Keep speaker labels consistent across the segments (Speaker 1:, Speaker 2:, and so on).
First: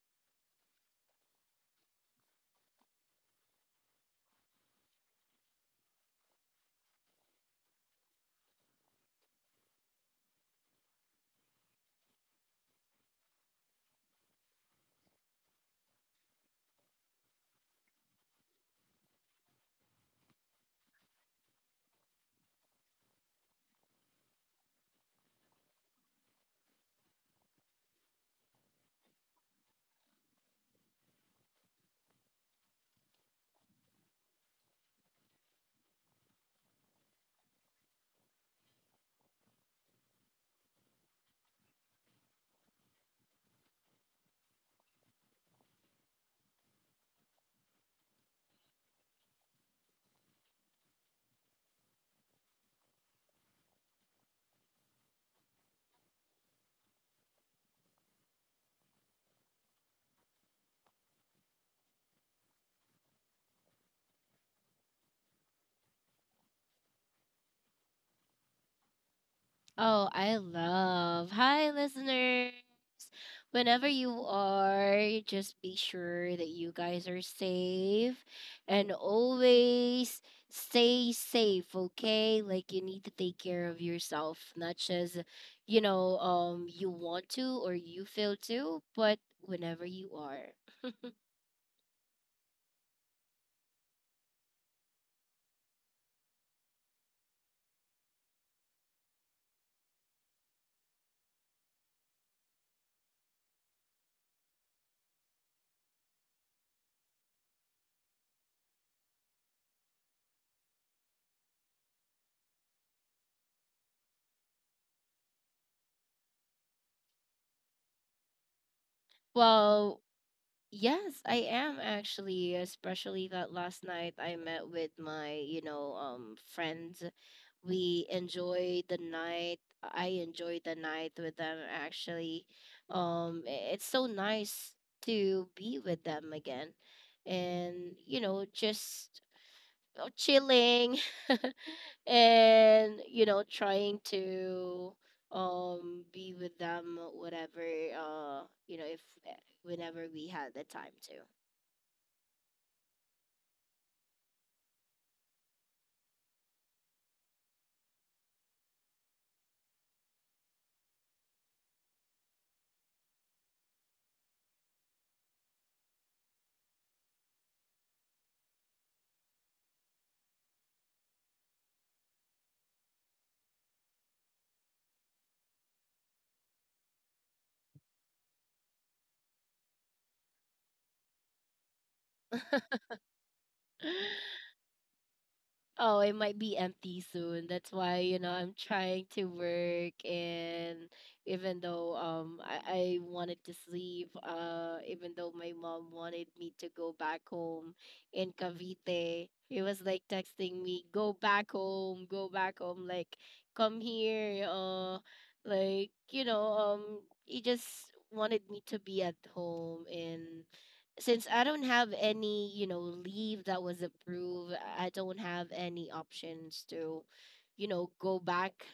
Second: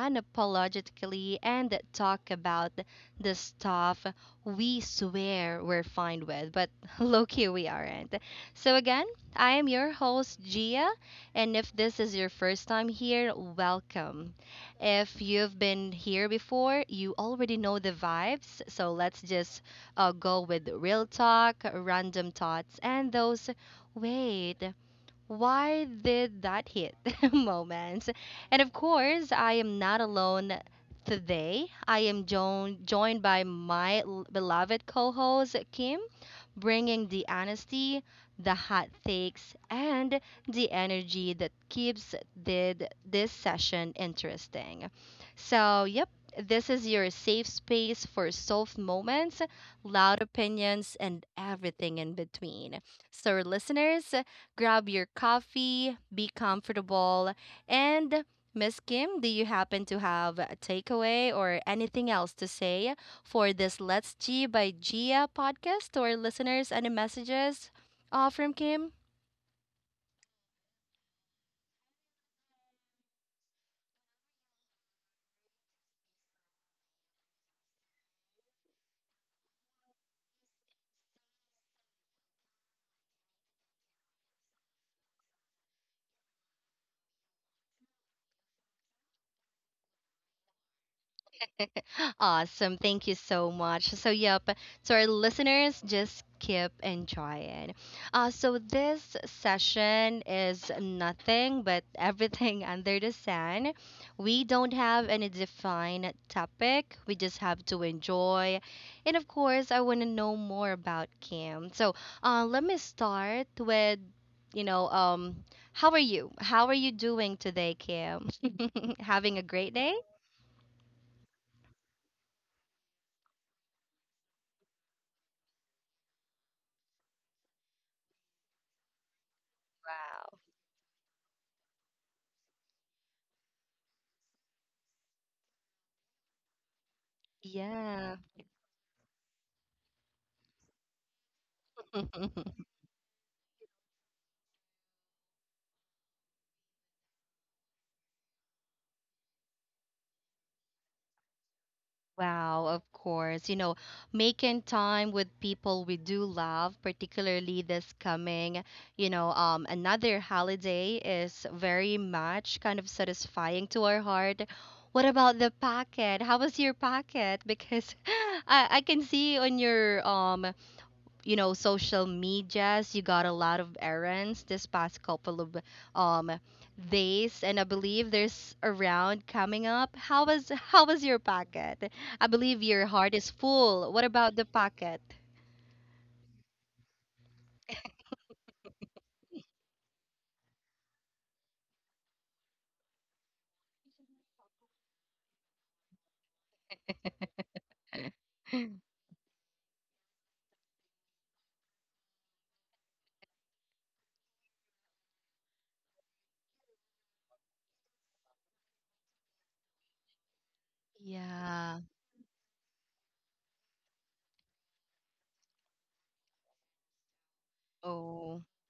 Speaker 1: unapologetically, and talk about the stuff we swear we're fine with, but low key we aren't. So, again, I am your host, Gia, and if this is your first time here, welcome. If you've been here before, you already know the vibes, so let's just I go with real talk, random thoughts, and those wait, why did that hit moments. And of course, I am not alone today. I am joined by my beloved co host, Kim, bringing the honesty, the hot takes, and the energy that keeps did this session interesting. So, yep, this is your safe space for soft moments, loud opinions, and everything in between. So, listeners, grab your coffee, be comfortable, and Miss Kim, do you happen to have a takeaway or anything else to say for this Let's G by Gia podcast to our listeners? Any messages from Kim?
Speaker 2: Oh, I love. Hi, listeners. Whenever you are, just be sure that you guys are safe and always stay safe, okay? Like you need to take care of yourself, not just, you want to or you feel to, but whenever you are.
Speaker 1: Awesome. Thank you so much. So, yep, to our listeners, just keep enjoying. This session is nothing but everything under the sun. We don't have any defined topic, we just have to enjoy. And of course, I want to know more about Kim. So, let me start with, you know, um, how are you? How are you doing today, Kim? Having a great day?
Speaker 2: Well, yes, I am actually, especially that last night I met with my, friends we enjoy the night i
Speaker 1: Wow.
Speaker 2: enjoy the night with them actually. It's so nice to be with them again and you
Speaker 1: Yeah.
Speaker 2: know just chilling and you know trying to be with them whatever you know if eh, whenever we had the time to.
Speaker 1: Wow, of course. Making time with people we do love, particularly this coming, another holiday is very much kind of satisfying to our heart. What about the packet? How was your packet? Because I can see on your you know social medias you got a lot of errands this past couple of um days, and I believe there's a round coming up. How was your pocket? I believe your heart is full. What about the pocket?
Speaker 2: Oh, it might be empty soon. That's why, you know, I'm trying to work. And even though I wanted to sleep, even though my mom wanted me to go back home in Cavite, it was like texting me, go back home, like come here, like, he just wanted me to be at home. And since I don't
Speaker 1: Yeah.
Speaker 2: have any, you know, leave that was approved, I don't have any options to, you know, go
Speaker 1: Oh
Speaker 2: back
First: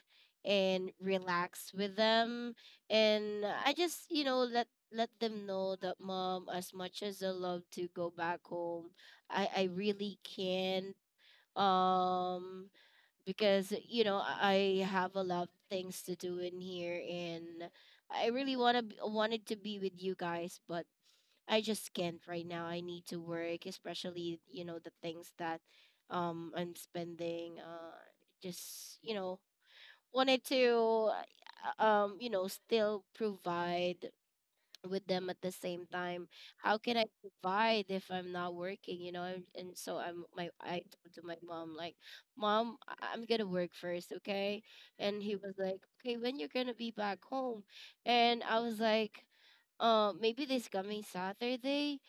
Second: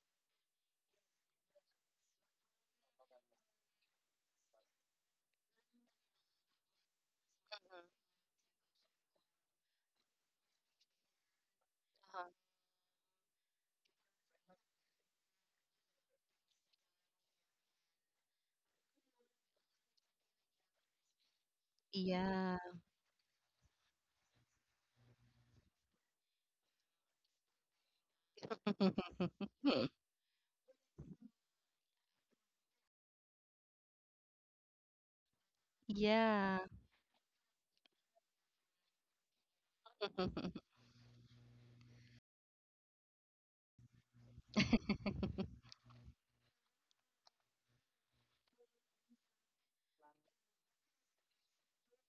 Speaker 2: and relax with them. And I just, you know, let them know that mom, as much as I love to go back home, I really can't. Um because, you know, I have a lot of things to do in here and I really wanna wanted to be with you guys, but I just can't right
Speaker 1: yeah.
Speaker 2: now. I need to work, especially you know the things that I'm spending. Just you know wanted to you know still provide with them at the same time.
Speaker 1: Yeah.
Speaker 2: How can I provide if I'm not working? You know, and so I'm my I told to my mom like, mom, I'm gonna work first, okay? And he was like, okay, when you're gonna be back home? And I was like maybe this coming Saturday.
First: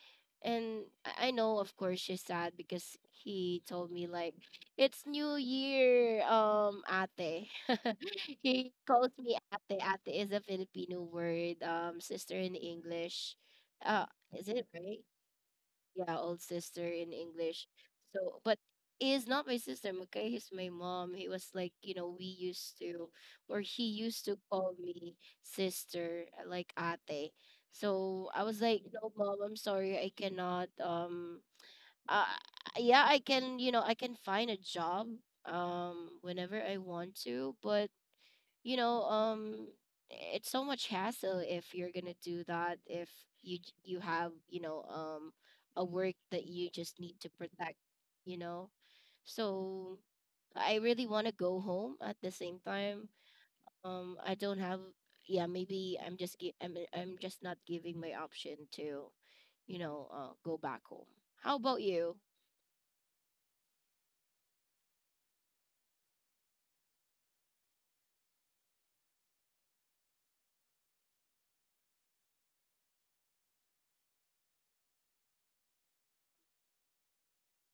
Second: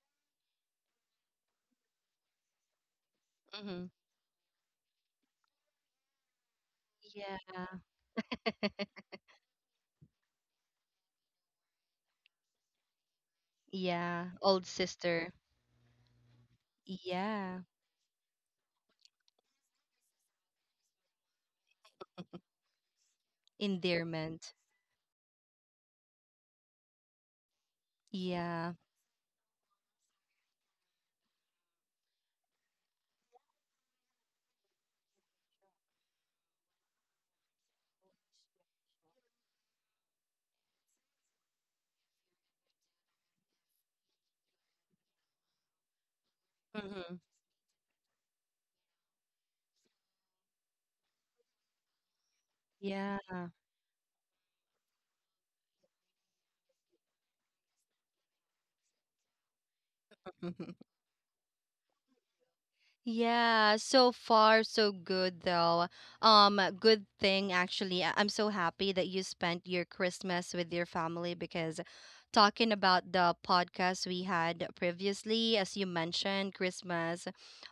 Speaker 2: And I know, of course, she's sad because he
Speaker 1: Mhm.
Speaker 2: told me like it's New Year,
Speaker 1: Yeah.
Speaker 2: ate. He calls me ate. Ate is a Filipino word, sister in English.
Speaker 1: Yeah,
Speaker 2: Is
Speaker 1: old
Speaker 2: it right?
Speaker 1: sister.
Speaker 2: Yeah, old sister in
Speaker 1: Yeah.
Speaker 2: English. So, but he is not my sister, okay? He's my mom. He was like, you know, we used to, or he used to
Speaker 1: Endearment.
Speaker 2: call me sister, like ate. So I was
Speaker 1: Yeah.
Speaker 2: like, no, mom, I'm sorry, I cannot. Uh, yeah, I can, you know, I can find a job, whenever I want to, but you know um it's so much hassle if you're gonna do that if you have a work that you just
Speaker 1: Hmm.
Speaker 2: need to protect you know. So I really want to go home at the same time.
Speaker 1: Yeah.
Speaker 2: I don't have Yeah, maybe I'm just not giving my option to you know go back home. How about you?
Speaker 1: Yeah, so far so good though. Um, good thing actually. I'm so happy that you spent your Christmas with your family, because talking about the podcast we had previously, as you mentioned Christmas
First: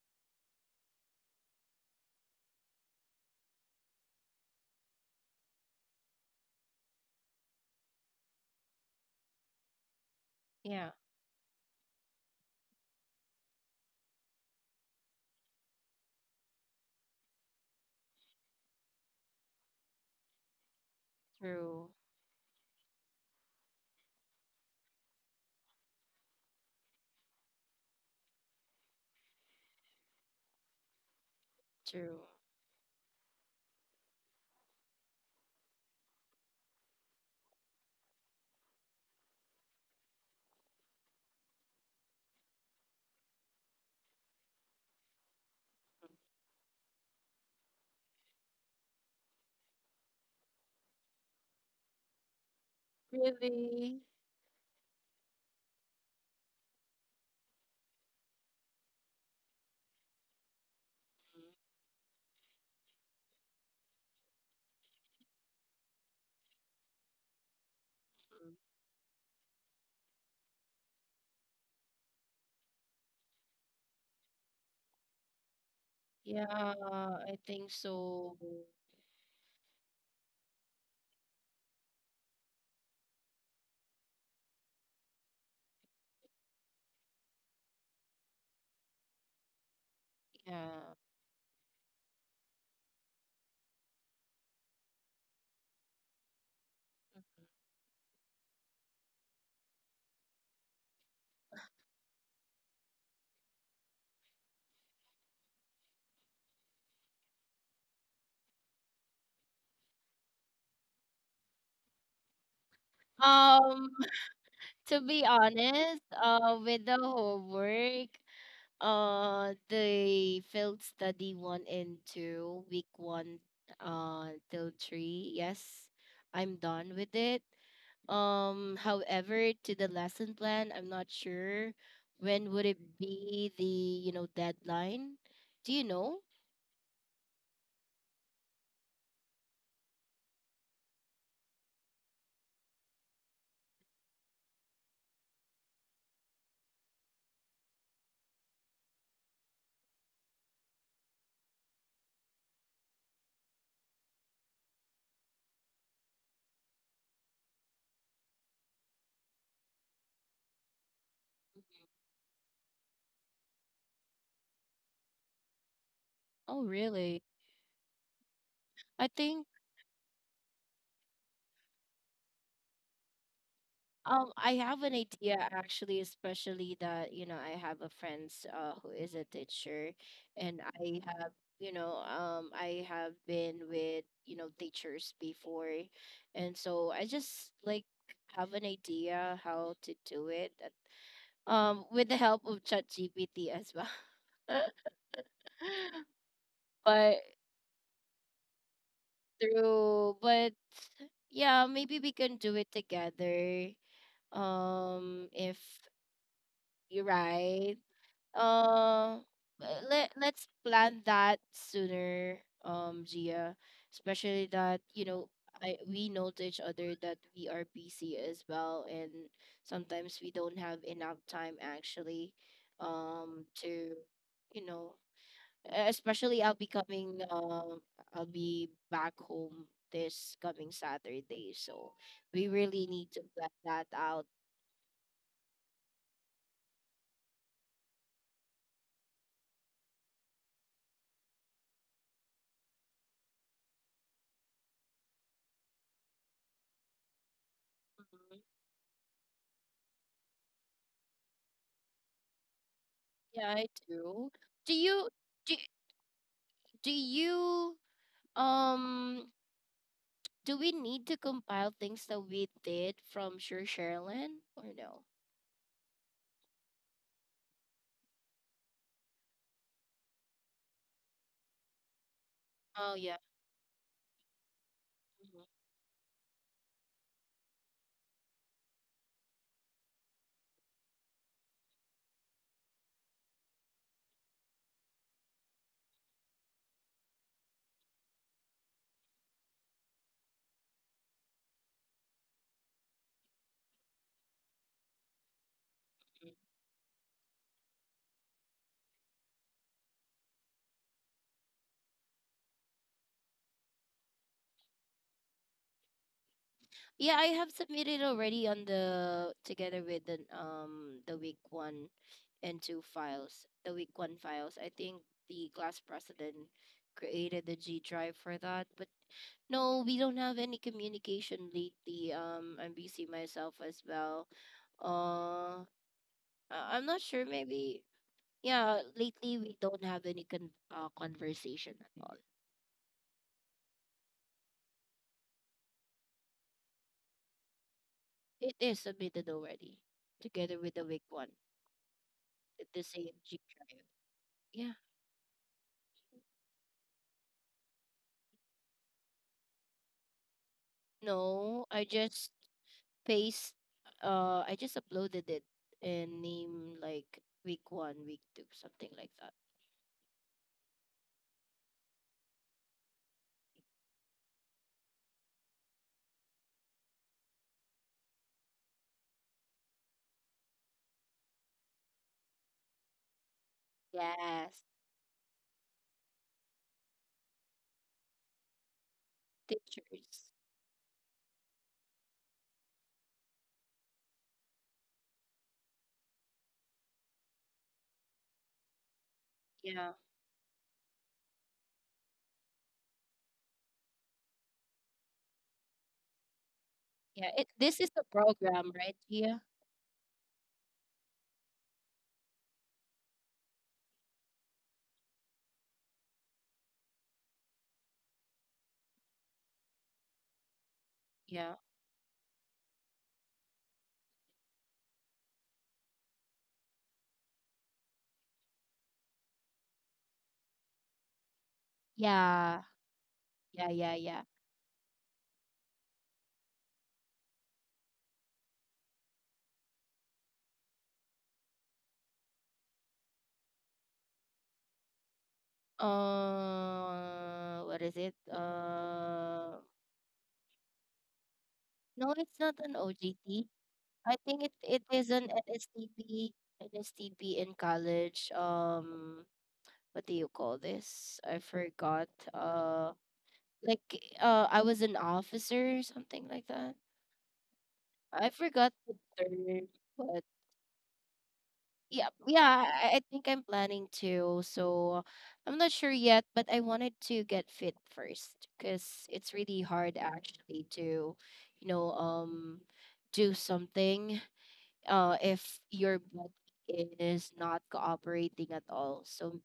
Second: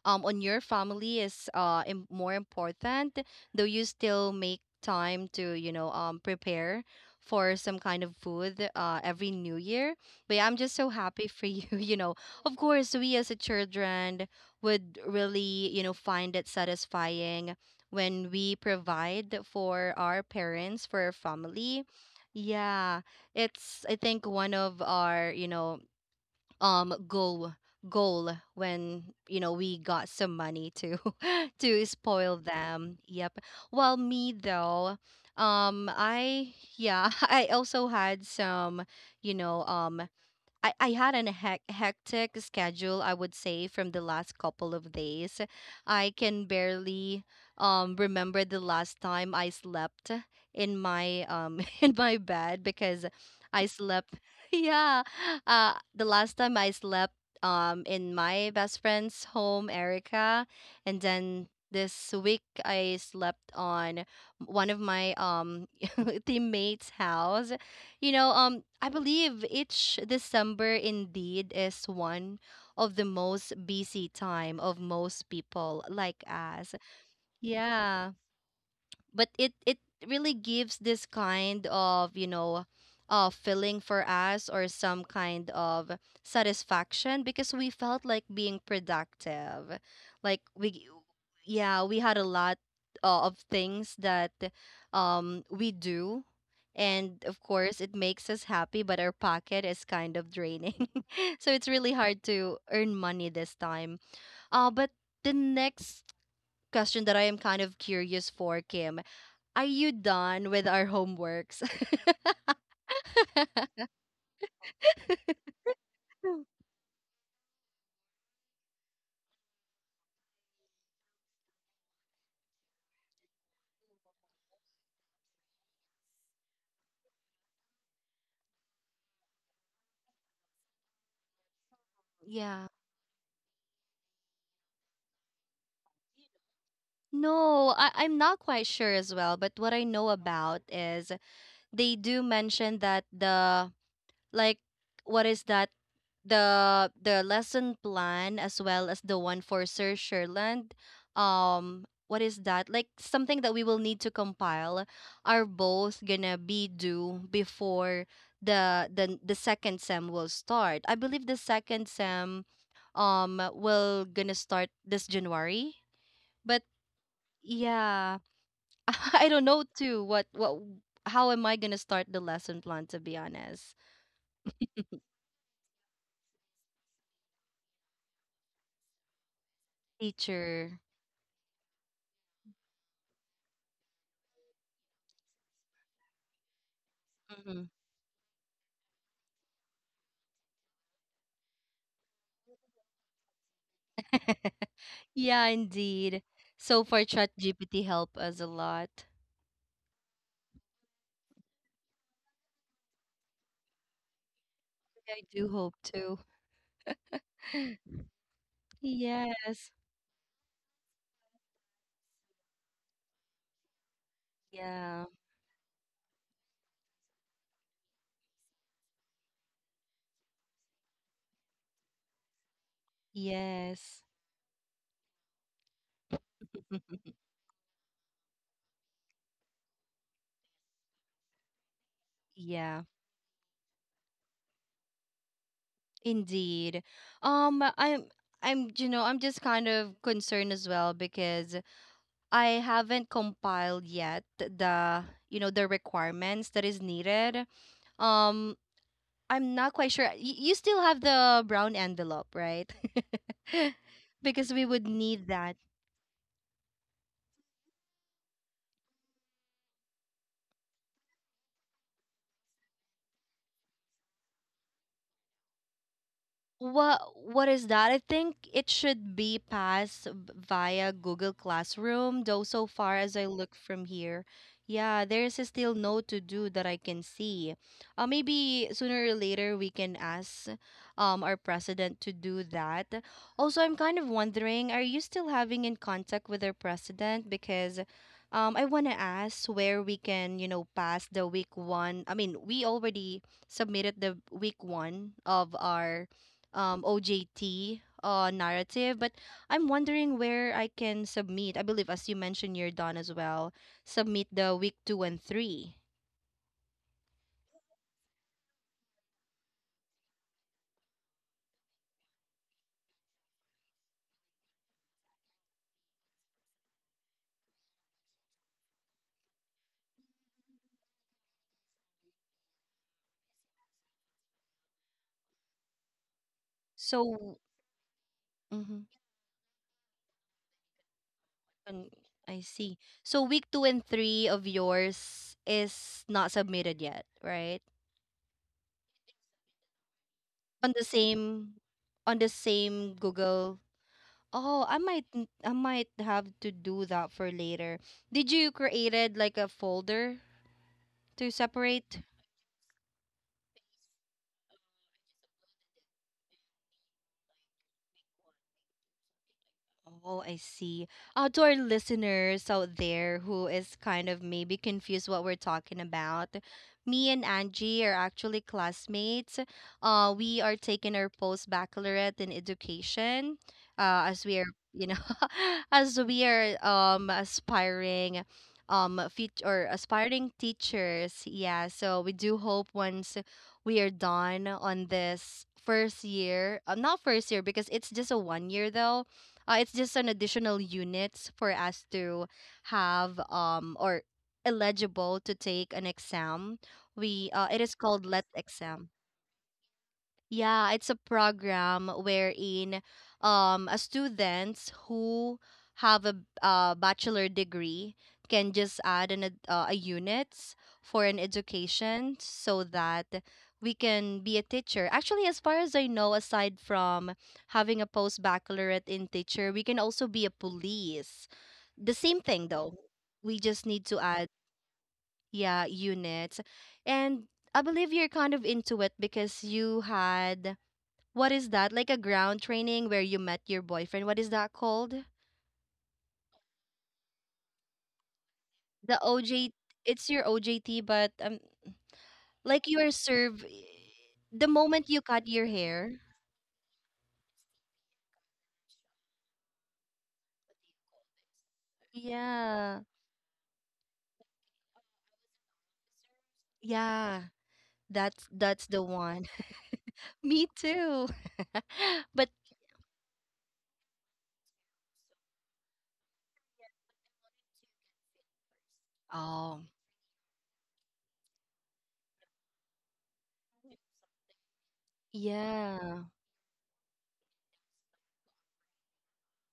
Speaker 1: on your family is more important, though you still make time to, prepare for some kind of food every new year. But yeah, I'm just so
Speaker 2: Yeah,
Speaker 1: happy for you, you know. Of course, we as a children would really, find it satisfying when we provide for our parents, for our family.
Speaker 2: true.
Speaker 1: Yeah, it's I think one of our, um goal goal when, we got some money to to
Speaker 2: True.
Speaker 1: spoil them. Yep. Well, me though, I yeah, I also had some, you know, um I had an hectic schedule, I would say, from the last couple of days. I can barely remember the last time I slept in my in my bed because I
Speaker 2: Really?
Speaker 1: slept. Yeah, the last time I slept in my best friend's home, Erica, and then this week I slept on one of my teammates' house.
Speaker 2: Mhm.
Speaker 1: I believe each December indeed is one of the most busy time of most people like
Speaker 2: Yeah,
Speaker 1: us.
Speaker 2: I think
Speaker 1: Yeah,
Speaker 2: so.
Speaker 1: but it really gives this kind of, feeling for us, or some kind of satisfaction, because we felt like being productive, like we
Speaker 2: Yeah.
Speaker 1: yeah we had a lot of things that we do, and of course it makes us happy, but our pocket is kind of draining. So it's really hard to earn money this time. But the next question that I am kind of curious for, Kim, are you done with our homeworks?
Speaker 2: Um, to be honest, with the homework, the field study one and two, week one, till three, yes, I'm done with it. However, to the lesson plan, I'm not sure when
Speaker 1: Yeah.
Speaker 2: would it be the, you know, deadline. Do you know?
Speaker 1: No, I'm not quite sure as well, but what I know about is they do mention that the like what is that the lesson plan, as well as the one for Sir Sherland. What is that? Like something that we will need to compile, are both gonna be due before the second sem will start. I believe the second sem will gonna start this January. But
Speaker 2: Oh, really?
Speaker 1: yeah,
Speaker 2: I
Speaker 1: I don't
Speaker 2: think.
Speaker 1: know too what how am I gonna start the lesson plan, to be honest.
Speaker 2: I have an idea actually, especially that, you know, I have a friends who is a teacher. And
Speaker 1: Teacher.
Speaker 2: I have, you know, I have been with, you know, teachers before. And so I just like have an idea how to do it with the help of ChatGPT as well.
Speaker 1: Yeah, indeed. So far,
Speaker 2: But
Speaker 1: ChatGPT helped us a lot.
Speaker 2: but yeah, maybe we can do it together.
Speaker 1: I do
Speaker 2: If
Speaker 1: hope to.
Speaker 2: you're right, uh,
Speaker 1: Yes.
Speaker 2: let's plan that sooner, Gia. Especially that
Speaker 1: Yeah.
Speaker 2: you know, I we know to each other that we are busy as well, and sometimes we don't have enough time actually, to,
Speaker 1: Yes.
Speaker 2: you know, especially I'll be coming, I'll be back home this coming Saturday, so we
Speaker 1: Yeah,
Speaker 2: really need to plan that out.
Speaker 1: indeed. Um, I'm I'm you know, I'm just kind of concerned as well because I haven't compiled yet the you know the requirements that is needed.
Speaker 2: Mhm.
Speaker 1: Um, I'm not quite sure. You still have the brown envelope, right?
Speaker 2: Yeah, I do.
Speaker 1: Because we
Speaker 2: Do
Speaker 1: would
Speaker 2: you?
Speaker 1: need that.
Speaker 2: do do you um do we need to compile things that we did from Sure Sherilyn or no?
Speaker 1: What is that? I think it should be passed via Google Classroom, though so far
Speaker 2: Oh
Speaker 1: as
Speaker 2: yeah.
Speaker 1: I look from here, yeah, there's a
Speaker 2: Mhm.
Speaker 1: still no to do that I can see. Maybe sooner or later we can ask our president to do that. Also, I'm kind of wondering, are you still having in contact with our president? Because I want to ask where we can, pass the week one. I mean, we already submitted the week one of our OJT narrative. But I'm wondering where I can submit. I believe, as you mentioned, you're done as well. Submit the week two and three.
Speaker 2: Yeah, I have submitted already on the together with the week one and two files. The week one files. I think the class president created the G drive for that. But no, we don't have any communication lately. I'm busy myself as well. Uh I'm not sure
Speaker 1: So,
Speaker 2: maybe.
Speaker 1: mhm,
Speaker 2: Yeah, lately we don't have any conversation
Speaker 1: and
Speaker 2: at all.
Speaker 1: I see. So week two and three of yours is not submitted yet, right?
Speaker 2: It is submitted already, together
Speaker 1: On
Speaker 2: with
Speaker 1: the
Speaker 2: the week one,
Speaker 1: same, on the
Speaker 2: at the
Speaker 1: same
Speaker 2: same G
Speaker 1: Google.
Speaker 2: Drive.
Speaker 1: Oh,
Speaker 2: Yeah.
Speaker 1: I might, I might have to do that for later. Did you created like a folder to
Speaker 2: No, I
Speaker 1: separate?
Speaker 2: just paste.
Speaker 1: Uh,
Speaker 2: I just
Speaker 1: I
Speaker 2: uploaded
Speaker 1: just
Speaker 2: it
Speaker 1: uploaded it and
Speaker 2: and name like week one,
Speaker 1: like
Speaker 2: week
Speaker 1: make one.
Speaker 2: two, something like that.
Speaker 1: Oh, I see. To our listeners out there who is kind of maybe confused what we're talking about, me and Angie are actually classmates. We are taking our post baccalaureate in education, as we are,
Speaker 2: Yes,
Speaker 1: you know, as we are aspiring, fit or aspiring
Speaker 2: teachers.
Speaker 1: teachers. Yeah, so we do hope once we are done on this first year, not first year because it's just a one year though, it's
Speaker 2: Yeah,
Speaker 1: just an additional units for us to have or eligible to take an exam. We
Speaker 2: yeah. It,
Speaker 1: it is
Speaker 2: this is the
Speaker 1: called Let
Speaker 2: program,
Speaker 1: Exam.
Speaker 2: right? yeah,
Speaker 1: Yeah, it's a program wherein a students who have a bachelor degree can just add an a units for an
Speaker 2: yeah,
Speaker 1: education so that we can be a teacher. Actually, as far as I know, aside from having a post baccalaureate in teacher, we can also be a police. The same thing
Speaker 2: yeah,
Speaker 1: though. We just
Speaker 2: yeah,
Speaker 1: need
Speaker 2: yeah,
Speaker 1: to
Speaker 2: yeah.
Speaker 1: add yeah, units. And I believe you're kind of into it because you had what is that? Like a ground training where you met your boyfriend. What is that called?
Speaker 2: What is it?
Speaker 1: The OJ it's your OJT but
Speaker 2: No, it's not
Speaker 1: like you
Speaker 2: an
Speaker 1: are served
Speaker 2: OJT. I
Speaker 1: the
Speaker 2: think it,
Speaker 1: moment
Speaker 2: it
Speaker 1: you
Speaker 2: is
Speaker 1: cut
Speaker 2: an
Speaker 1: your hair.
Speaker 2: NSTP, NSTP in college. What do you call this? I forgot.
Speaker 1: Yeah.
Speaker 2: Uh, like I was an officer or something like that.
Speaker 1: Yeah. That's
Speaker 2: I
Speaker 1: that's
Speaker 2: forgot
Speaker 1: the
Speaker 2: the
Speaker 1: one.
Speaker 2: term, but
Speaker 1: Me too.
Speaker 2: yeah,
Speaker 1: But
Speaker 2: yeah. I think I'm planning to. So I'm not sure yet, but I wanted to get fit first because it's
Speaker 1: oh,
Speaker 2: really hard actually to, you know, do something if
Speaker 1: yeah.
Speaker 2: your body is not cooperating at all. So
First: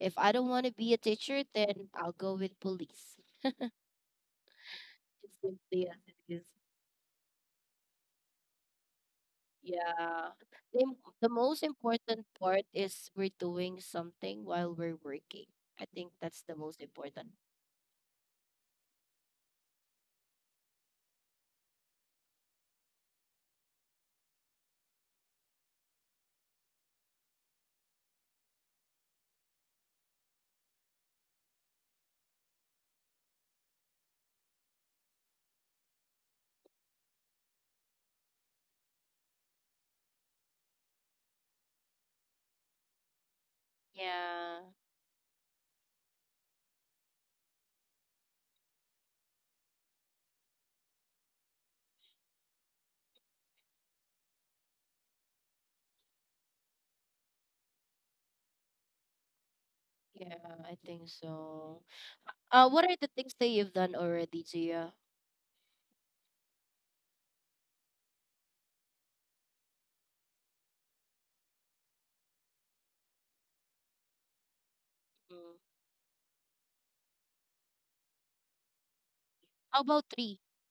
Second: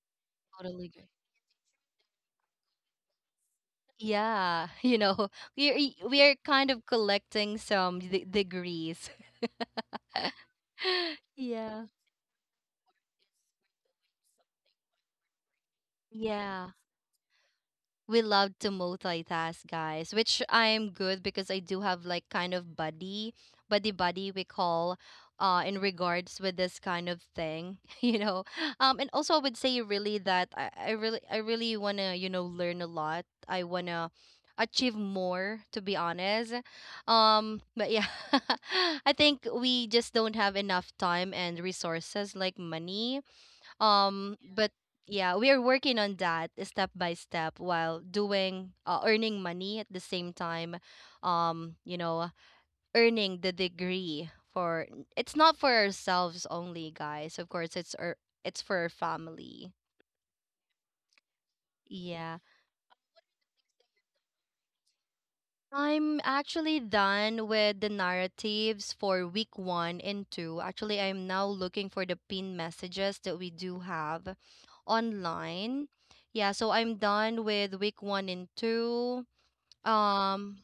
Speaker 2: if I don't want to
Speaker 1: Totally
Speaker 2: be a
Speaker 1: good.
Speaker 2: teacher, then I'll go with police.
Speaker 1: Yeah, you know,
Speaker 2: It's
Speaker 1: we
Speaker 2: simply as
Speaker 1: are, we
Speaker 2: it
Speaker 1: are
Speaker 2: is.
Speaker 1: kind of collecting some degrees.
Speaker 2: Yeah. The most
Speaker 1: Yeah.
Speaker 2: important part is we're doing something while we're working. I think that's the
Speaker 1: Yeah.
Speaker 2: most important.
Speaker 1: We love to multitask, guys, which I'm good because I do have like kind of buddy, buddy we call in regards with this kind of thing, you know. Um, and also I would say really that I really wanna, learn a lot. I wanna achieve more, to be honest. Um, but yeah. I think we just don't have enough time and resources like money,
Speaker 2: Yeah.
Speaker 1: but yeah, we are working on that step by step while doing earning money at the same time. Um, you know, earning the degree for it's not for ourselves only, guys. Of course, it's our it's for our family.
Speaker 2: Yeah, I think so.
Speaker 1: Yeah.
Speaker 2: What are the things that you've done already, Gia?
Speaker 1: I'm actually done with the narratives for week one and two. Actually, I'm now looking for the pinned messages that we do have
Speaker 2: Mm.
Speaker 1: online. Yeah, so I'm done with week one and two.
Speaker 2: How about three?
Speaker 1: Um,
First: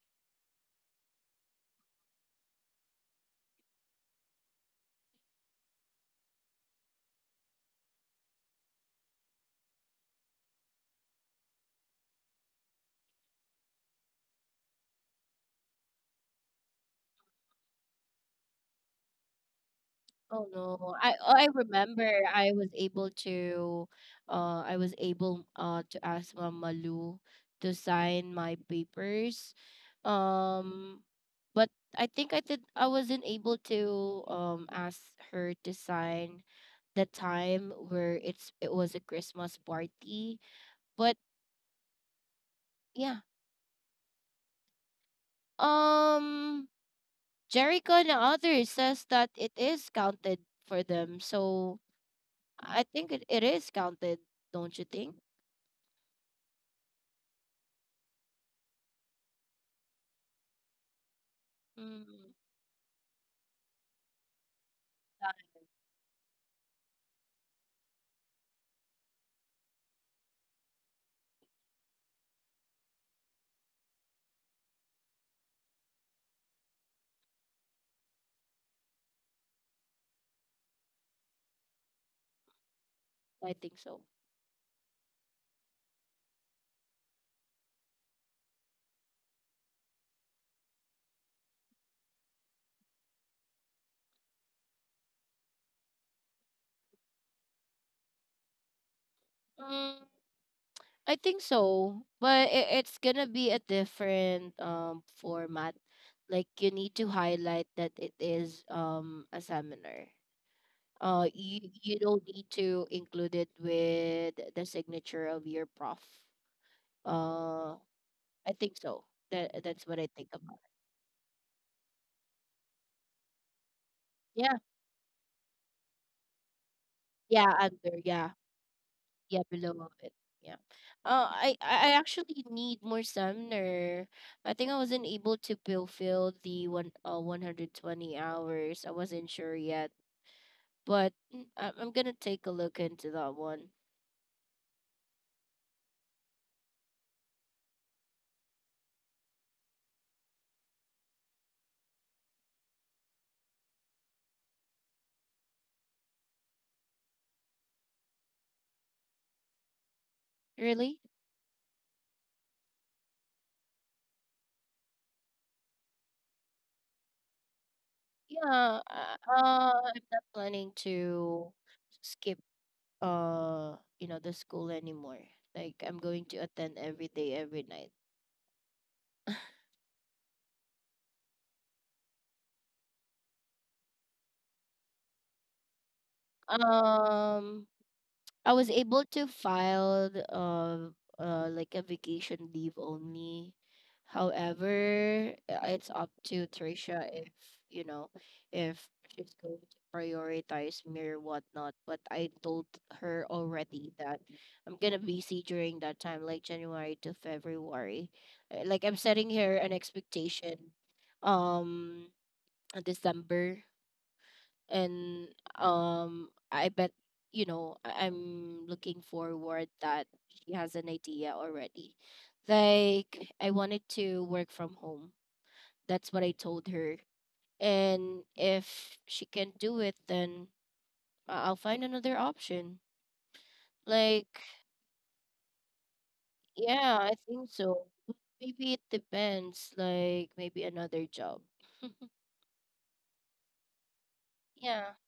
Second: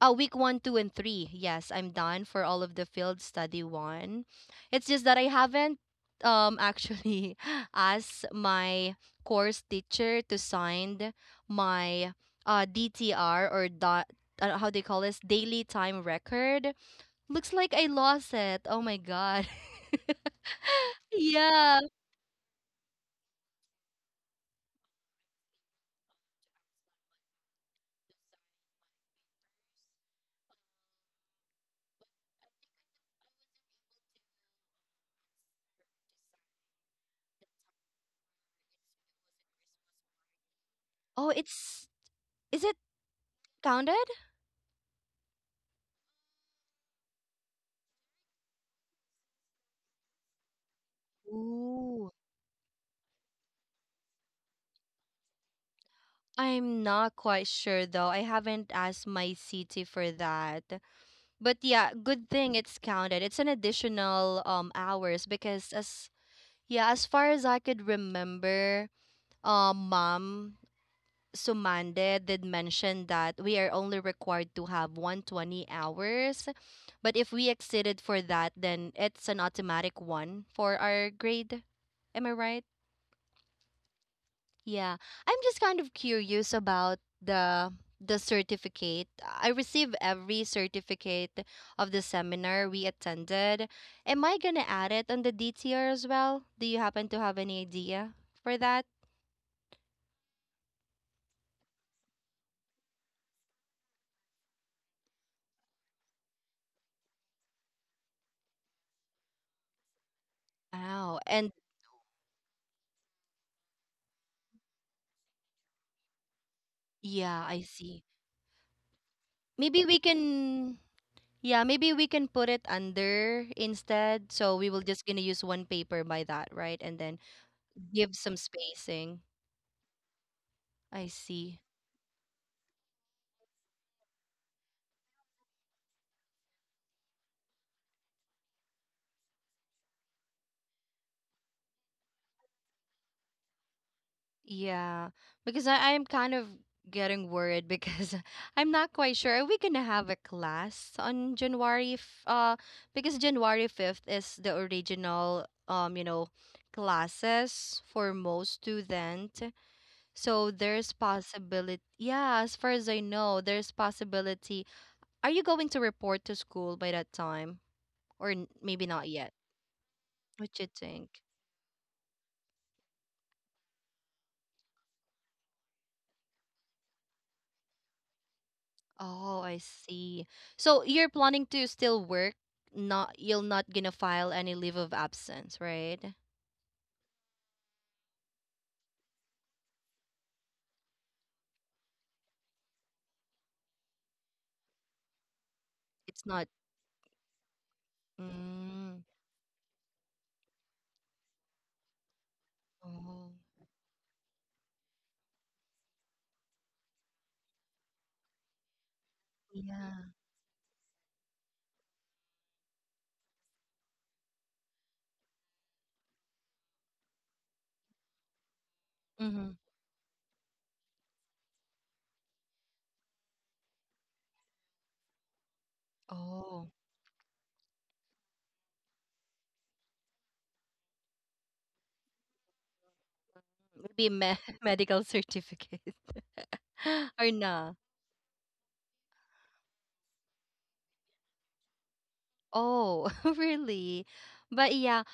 Speaker 1: week one, two, and three. Yes, I'm done for all of the field study one. It's just that I haven't actually asked my course teacher to sign my DTR or dot how they call this daily time record. Looks like I lost it. Oh my god.
Speaker 2: Oh no. I
Speaker 1: Yeah.
Speaker 2: remember I was able to I was able to ask Mama Lou to sign my papers. Um but I think I wasn't able to ask her to sign the time where it was a Christmas party. But
Speaker 1: Oh, it's is it
Speaker 2: yeah.
Speaker 1: counted?
Speaker 2: Um Jericho and others says that it is counted for them. So
Speaker 1: Ooh.
Speaker 2: I think it is counted, don't you think?
Speaker 1: I'm not quite sure though. I haven't asked my CT for that. But yeah, good
Speaker 2: Mm,
Speaker 1: thing it's counted. It's an additional hours
Speaker 2: got it.
Speaker 1: because as yeah, as far as I could remember, mom Sumande did mention that we are only required to have 120 hours, but if we exceeded for that, then it's an automatic one for our grade. Am I right?
Speaker 2: I think so.
Speaker 1: Yeah, I'm just kind of curious about the certificate. I receive every certificate of the seminar we attended. Am I gonna add it on the DTR as well? Do you happen to have any idea for that?
Speaker 2: Mm, I think so, but it's gonna be a different format. Like you need to highlight that it is a seminar.
Speaker 1: Oh, and
Speaker 2: You don't need to include it with the signature of your prof.
Speaker 1: yeah, I
Speaker 2: Uh,
Speaker 1: see.
Speaker 2: I think so. That
Speaker 1: Maybe
Speaker 2: that's
Speaker 1: we
Speaker 2: what I think about. It.
Speaker 1: can, yeah, maybe we can put it under instead. So
Speaker 2: Yeah,
Speaker 1: we will just gonna use one paper by that, right? And then
Speaker 2: yeah, under
Speaker 1: give
Speaker 2: yeah.
Speaker 1: some spacing.
Speaker 2: Yeah, below it. Yeah.
Speaker 1: I
Speaker 2: I
Speaker 1: see.
Speaker 2: I I actually need more summer. I think I wasn't able to fulfill the one 120 hours. I wasn't sure yet, but mm, I'm gonna take a look into that one.
Speaker 1: Yeah, because I'm kind of getting worried because I'm not quite sure. Are we gonna have a class on January f because January 5th is the original classes for most student. So there's
Speaker 2: Really?
Speaker 1: possibility. Yeah, as far as I know, there's possibility. Are you going to report to school by that time? Or
Speaker 2: Yeah.
Speaker 1: maybe
Speaker 2: Uh,
Speaker 1: not yet.
Speaker 2: I'm not
Speaker 1: What you
Speaker 2: planning
Speaker 1: think?
Speaker 2: to skip you know the school anymore. Like I'm going to attend every day, every night.
Speaker 1: Oh, I see. So you're planning to still work, not you'll not gonna file any leave of absence, right?
Speaker 2: Um. I was able to file like a vacation leave only. However, it's up
Speaker 1: It's not.
Speaker 2: to Trisha if you know if
Speaker 1: Mm,
Speaker 2: she's going to prioritize me or whatnot. But I told
Speaker 1: oh,
Speaker 2: her already that I'm gonna be busy during that time, like January to February. Like I'm setting her an
Speaker 1: yeah.
Speaker 2: expectation, um, in December. And I bet you know I'm looking
Speaker 1: Mm-hmm.
Speaker 2: forward that she has an idea already, like I wanted to work from home. That's what I
Speaker 1: Oh,
Speaker 2: told her. And if she can't do it then I'll find another option.
Speaker 1: maybe
Speaker 2: Like
Speaker 1: me medical certificate
Speaker 2: yeah I
Speaker 1: or
Speaker 2: think
Speaker 1: not.
Speaker 2: so. Maybe it depends, like maybe another job.
Speaker 1: Oh, really? But
Speaker 2: Yeah.
Speaker 1: yeah,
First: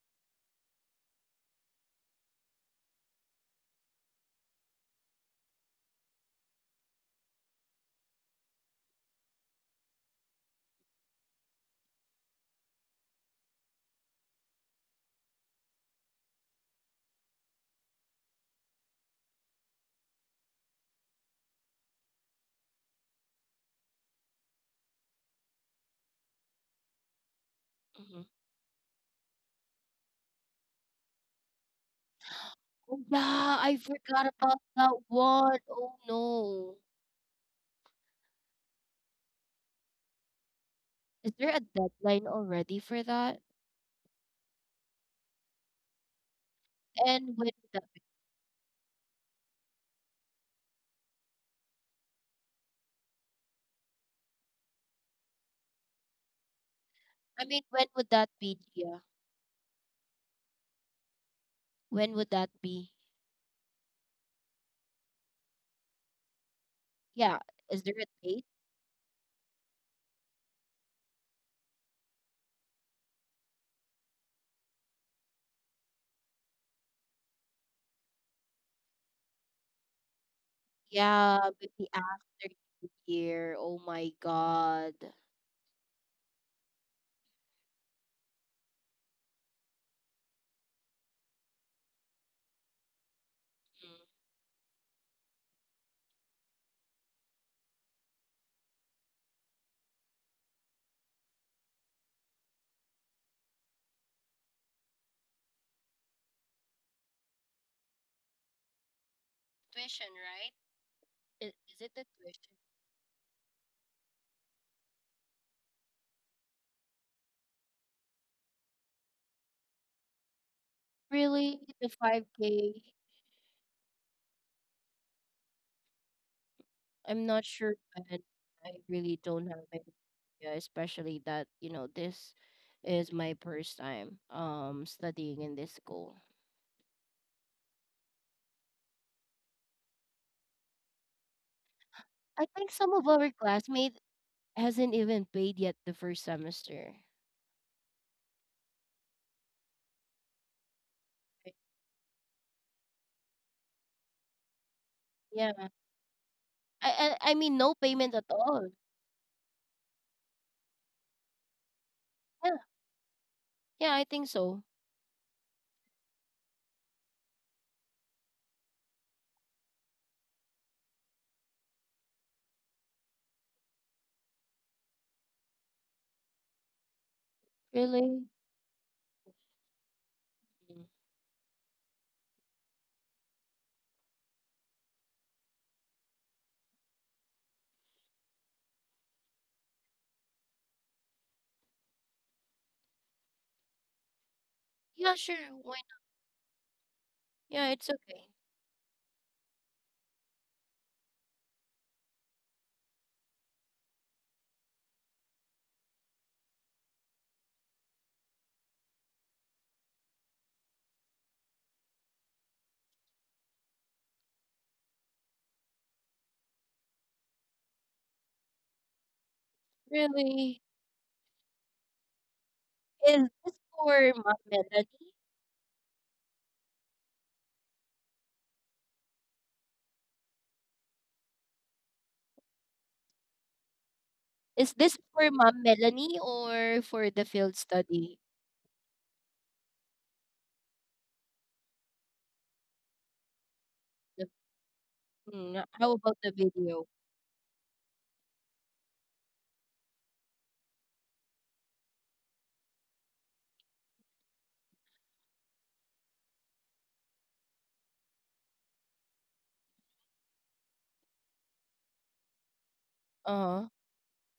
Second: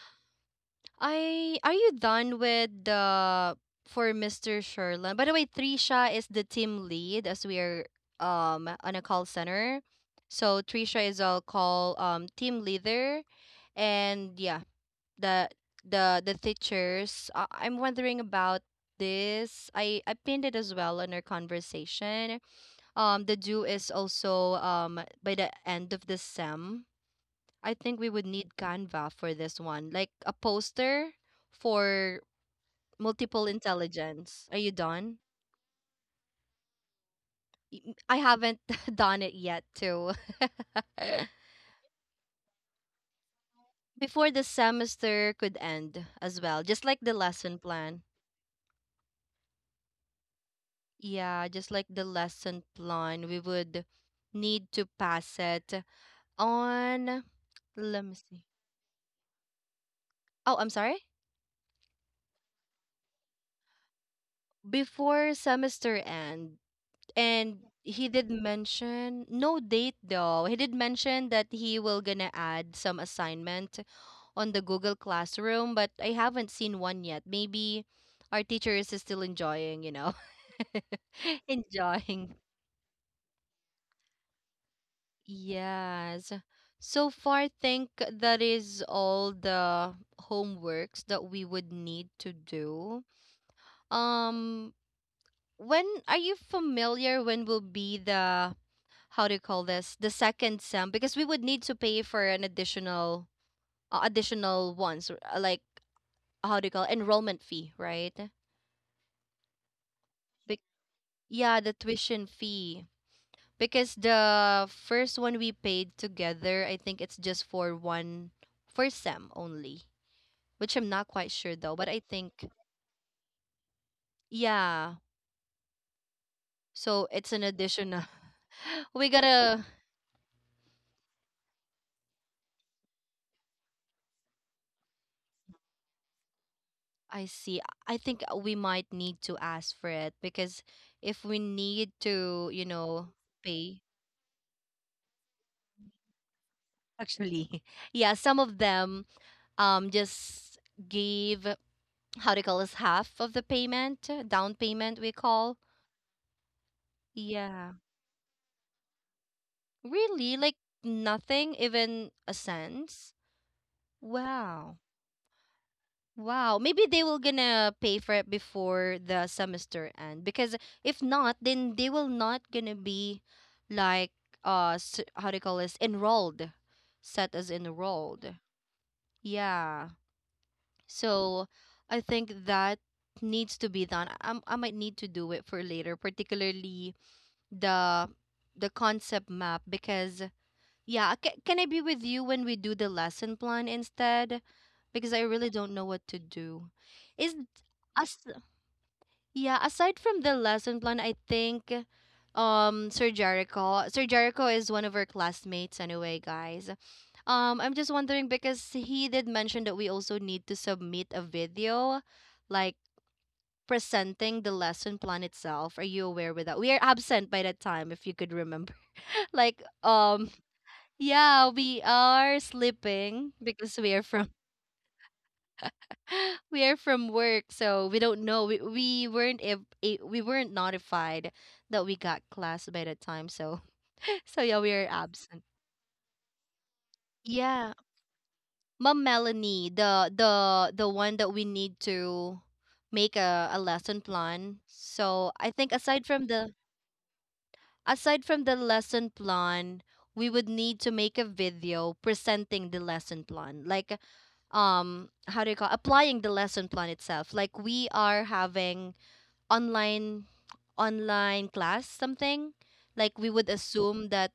Speaker 1: I are you done with the for Mr. Sherlan? By the way, Trisha is the team lead as we are on a call center. So Trisha is our call team leader, and yeah, the the teachers. I'm wondering about this. I pinned it as well in our conversation. The due is also by the end of the sem. I think we
Speaker 2: Hmm.
Speaker 1: would need Canva for this one, like a poster for
Speaker 2: Oh,
Speaker 1: multiple
Speaker 2: yeah, I forgot
Speaker 1: intelligence. Are
Speaker 2: about
Speaker 1: you
Speaker 2: that
Speaker 1: done?
Speaker 2: one. Oh no.
Speaker 1: I haven't done it yet, too.
Speaker 2: Is there a deadline already for that?
Speaker 1: Before the semester could end as well, just like the
Speaker 2: And when
Speaker 1: lesson
Speaker 2: would that be?
Speaker 1: plan. Yeah, just like the lesson plan, we would need to pass it on.
Speaker 2: I mean, when
Speaker 1: Let
Speaker 2: would
Speaker 1: me
Speaker 2: that
Speaker 1: see.
Speaker 2: be, Gia?
Speaker 1: Oh, I'm sorry.
Speaker 2: When would that be?
Speaker 1: Before semester end,
Speaker 2: Yeah,
Speaker 1: and
Speaker 2: is there a
Speaker 1: he did
Speaker 2: date?
Speaker 1: mention no date, though he did mention that he will gonna add some assignment on the Google Classroom, but I haven't seen one yet. Maybe our teacher is still enjoying,
Speaker 2: Yeah, maybe
Speaker 1: enjoying.
Speaker 2: after New Year. Oh my God.
Speaker 1: Yes, so far think that is all the homeworks that we would need to do.
Speaker 2: Mm.
Speaker 1: um when are you familiar, when will be the, how do you call this, the second sem, because we would need to pay for an additional, additional ones, like how do you call it? Enrollment fee, right?
Speaker 2: Tuition, right?
Speaker 1: Bec- yeah, the
Speaker 2: Is it the
Speaker 1: tuition
Speaker 2: tuition?
Speaker 1: fee, because the first one we paid together, I think it's just for one, for sem only, which I'm not quite sure
Speaker 2: Really?
Speaker 1: though, but
Speaker 2: The
Speaker 1: I think
Speaker 2: 5K?
Speaker 1: yeah, so
Speaker 2: I'm
Speaker 1: it's an
Speaker 2: not sure,
Speaker 1: additional,
Speaker 2: and I
Speaker 1: we
Speaker 2: really don't have
Speaker 1: gotta.
Speaker 2: any idea, especially that, you know, this is my first time studying in this school.
Speaker 1: I see. I think we might need to ask for it, because if we need
Speaker 2: I
Speaker 1: to,
Speaker 2: think some of our
Speaker 1: pay.
Speaker 2: classmates hasn't even paid yet the first semester.
Speaker 1: Actually, yeah, some of them just gave,
Speaker 2: Right.
Speaker 1: how do you call this, half of the payment, down payment we call.
Speaker 2: Yeah. I mean
Speaker 1: Yeah.
Speaker 2: no payment at all.
Speaker 1: Really? Like nothing, even a
Speaker 2: Yeah.
Speaker 1: cent?
Speaker 2: Yeah, I think so.
Speaker 1: Wow. Wow, maybe they will gonna pay for it before the semester end, because if not, then they will not gonna be like how do you call this, enrolled, set as
Speaker 2: Really?
Speaker 1: enrolled. Yeah,
Speaker 2: Mm.
Speaker 1: so I think that needs to be done. I might need to do it for later, particularly the the concept map, because yeah, can I be with you when we do the lesson plan instead? Because
Speaker 2: Yeah,
Speaker 1: I
Speaker 2: sure.
Speaker 1: really
Speaker 2: Why
Speaker 1: don't know
Speaker 2: not?
Speaker 1: what to do. Is
Speaker 2: Yeah, it's
Speaker 1: as
Speaker 2: okay.
Speaker 1: yeah, aside from the lesson plan, I think Sir Jericho. Sir Jericho is one of our classmates anyway, guys. I'm just wondering because he did mention that we also need to submit a video, like presenting the lesson plan itself. Are you aware with that? We are absent by that time, if you could remember. like
Speaker 2: Really?
Speaker 1: yeah, we are
Speaker 2: Is
Speaker 1: sleeping
Speaker 2: this
Speaker 1: because we are
Speaker 2: for
Speaker 1: from
Speaker 2: Mom Melanie?
Speaker 1: we are from work, so we don't know. We weren't if we weren't notified that we got class by the time. So so yeah,
Speaker 2: Is
Speaker 1: we are
Speaker 2: this for
Speaker 1: absent.
Speaker 2: Mom Melanie or for the field
Speaker 1: Yeah,
Speaker 2: study?
Speaker 1: Mom Melanie, the one that we need to make a lesson
Speaker 2: The,
Speaker 1: plan. So I
Speaker 2: mm,
Speaker 1: think
Speaker 2: how about the video?
Speaker 1: aside from the lesson plan, we would need to make a video presenting the lesson plan. Like how do you call, applying the lesson plan itself. Like we are having online online class, something like we would
Speaker 2: Uh-huh.
Speaker 1: assume that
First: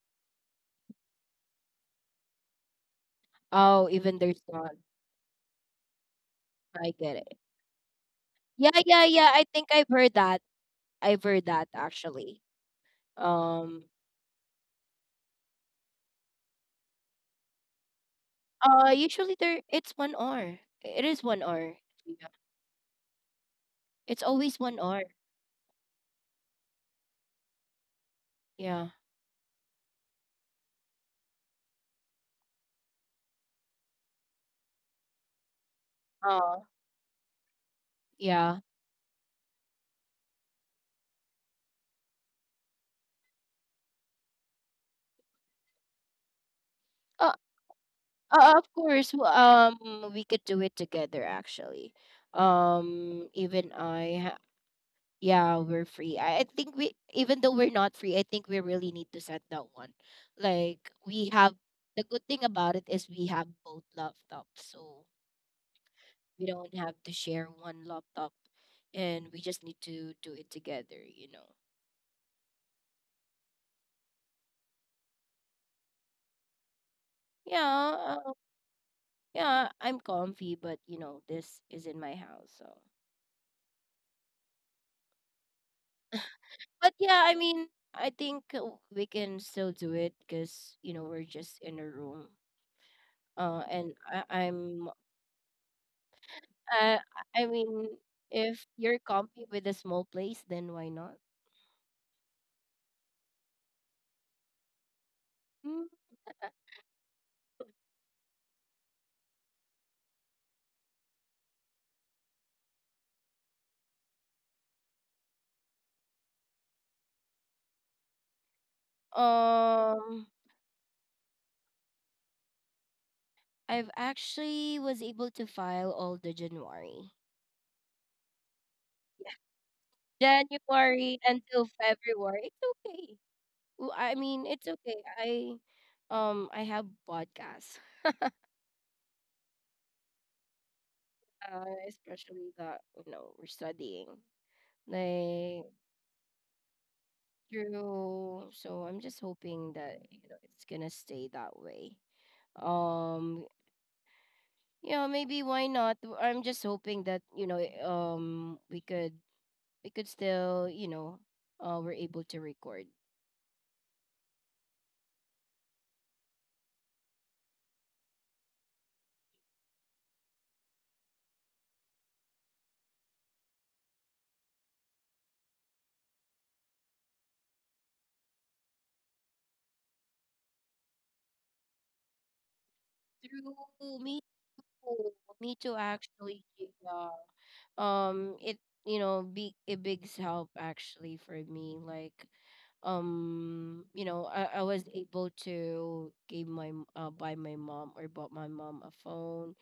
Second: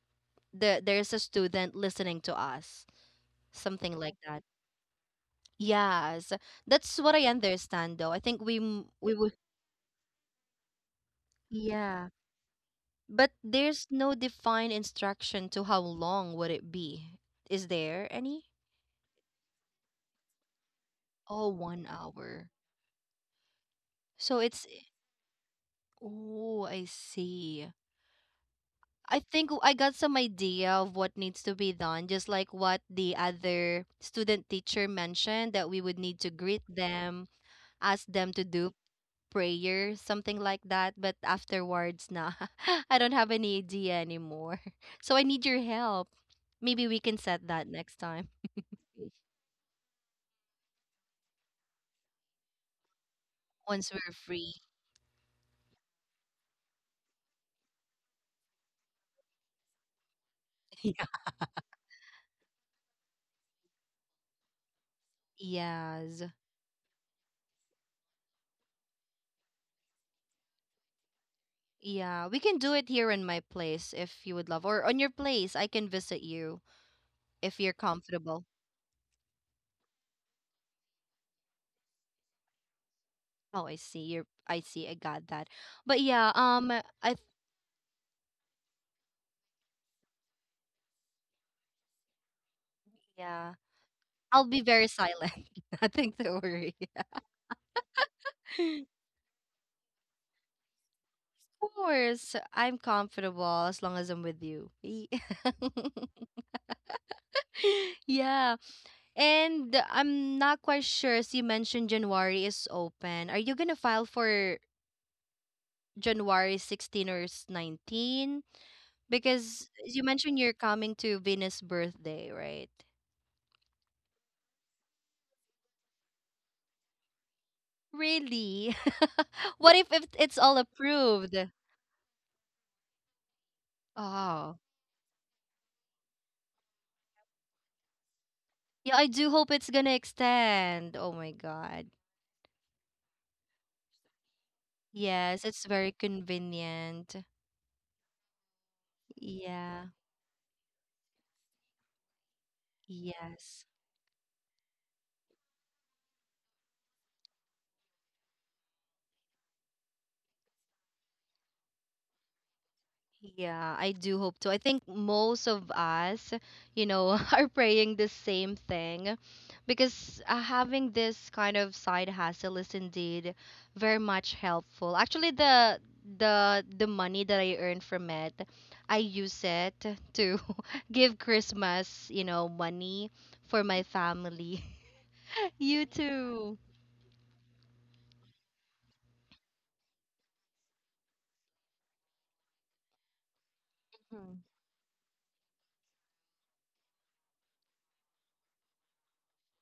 Speaker 1: there's a student listening to us,
Speaker 2: Oh,
Speaker 1: something like
Speaker 2: even there's
Speaker 1: that.
Speaker 2: none.
Speaker 1: Yes,
Speaker 2: I
Speaker 1: that's what
Speaker 2: get
Speaker 1: I
Speaker 2: it.
Speaker 1: understand, though I think
Speaker 2: Yeah, yeah,
Speaker 1: we
Speaker 2: yeah.
Speaker 1: would,
Speaker 2: I think I've heard that. I've heard that
Speaker 1: yeah.
Speaker 2: actually.
Speaker 1: But
Speaker 2: Um.
Speaker 1: there's no defined instruction to how long would it be. Is there any?
Speaker 2: Usually there it's 1 hour. It is 1
Speaker 1: Oh,
Speaker 2: hour.
Speaker 1: one
Speaker 2: Yeah.
Speaker 1: hour
Speaker 2: It's
Speaker 1: So
Speaker 2: always
Speaker 1: it's
Speaker 2: 1 hour.
Speaker 1: Oh, I see.
Speaker 2: Yeah.
Speaker 1: I think I got some idea of what needs to be done, just like what the other student teacher mentioned, that we would need to
Speaker 2: Uh,
Speaker 1: greet them, ask them to
Speaker 2: yeah.
Speaker 1: do prayer, something like that. But afterwards, nah, I don't have any idea anymore. So I need your help. Maybe we can
Speaker 2: Uh,
Speaker 1: set that next time
Speaker 2: of course, we could do it together actually. Um, even
Speaker 1: once we're
Speaker 2: I, ha-
Speaker 1: free.
Speaker 2: yeah, we're free. I think we, even though we're not free, I think we really need to set that one. Like,
Speaker 1: Yeah.
Speaker 2: we have, the good thing about it is we have both laptops, so
Speaker 1: Yes.
Speaker 2: we don't have to share one laptop, and we just need to do it together.
Speaker 1: Yeah, we can do it here in my place if you would love, or on your place. I can visit you if
Speaker 2: Yeah,
Speaker 1: you're
Speaker 2: uh,
Speaker 1: comfortable.
Speaker 2: yeah, I'm comfy, but this is in my house, so.
Speaker 1: Oh, I see. I see. I got that. But yeah,
Speaker 2: But
Speaker 1: th-
Speaker 2: yeah, I mean, I think we can still do it because we're just in a room.
Speaker 1: yeah,
Speaker 2: Uh, and I,
Speaker 1: I'll be
Speaker 2: I'm,
Speaker 1: very silent. Nothing to worry.
Speaker 2: uh, I mean, if you're comfy with a small place, then why not?
Speaker 1: Of course, I'm comfortable as long as I'm with you.
Speaker 2: Hmm.
Speaker 1: Yeah, and I'm not quite sure. As you mentioned, January is open. Are you gonna file for January 16 or 19? Because as you
Speaker 2: Um,
Speaker 1: mentioned, you're coming to Venus' birthday, right?
Speaker 2: I've actually was able to file all the January,
Speaker 1: Really? What if, it's all
Speaker 2: January
Speaker 1: approved?
Speaker 2: until February. It's okay. Ooh, I mean,
Speaker 1: Oh.
Speaker 2: it's okay. I have podcasts,
Speaker 1: Yeah, I do hope it's gonna extend. Oh my God.
Speaker 2: especially that we're studying,
Speaker 1: Yes, it's
Speaker 2: like,
Speaker 1: very convenient.
Speaker 2: through. So I'm just hoping
Speaker 1: Yeah.
Speaker 2: that it's gonna stay that way. Um,
Speaker 1: Yes.
Speaker 2: maybe why not? I'm just hoping that we could, still, we're able to record
Speaker 1: Yeah, I do hope to. I think most of us, are praying the same thing, because having this kind of side hustle is indeed very much helpful. Actually, the money that I earn from it, I use it to give Christmas, money for my
Speaker 2: through. Me
Speaker 1: family.
Speaker 2: too. Me too
Speaker 1: You
Speaker 2: actually.
Speaker 1: too.
Speaker 2: Yeah. It, be a big help actually for me, like,
Speaker 1: Mhm.
Speaker 2: I was able to give buy my mom, or bought my mom a phone,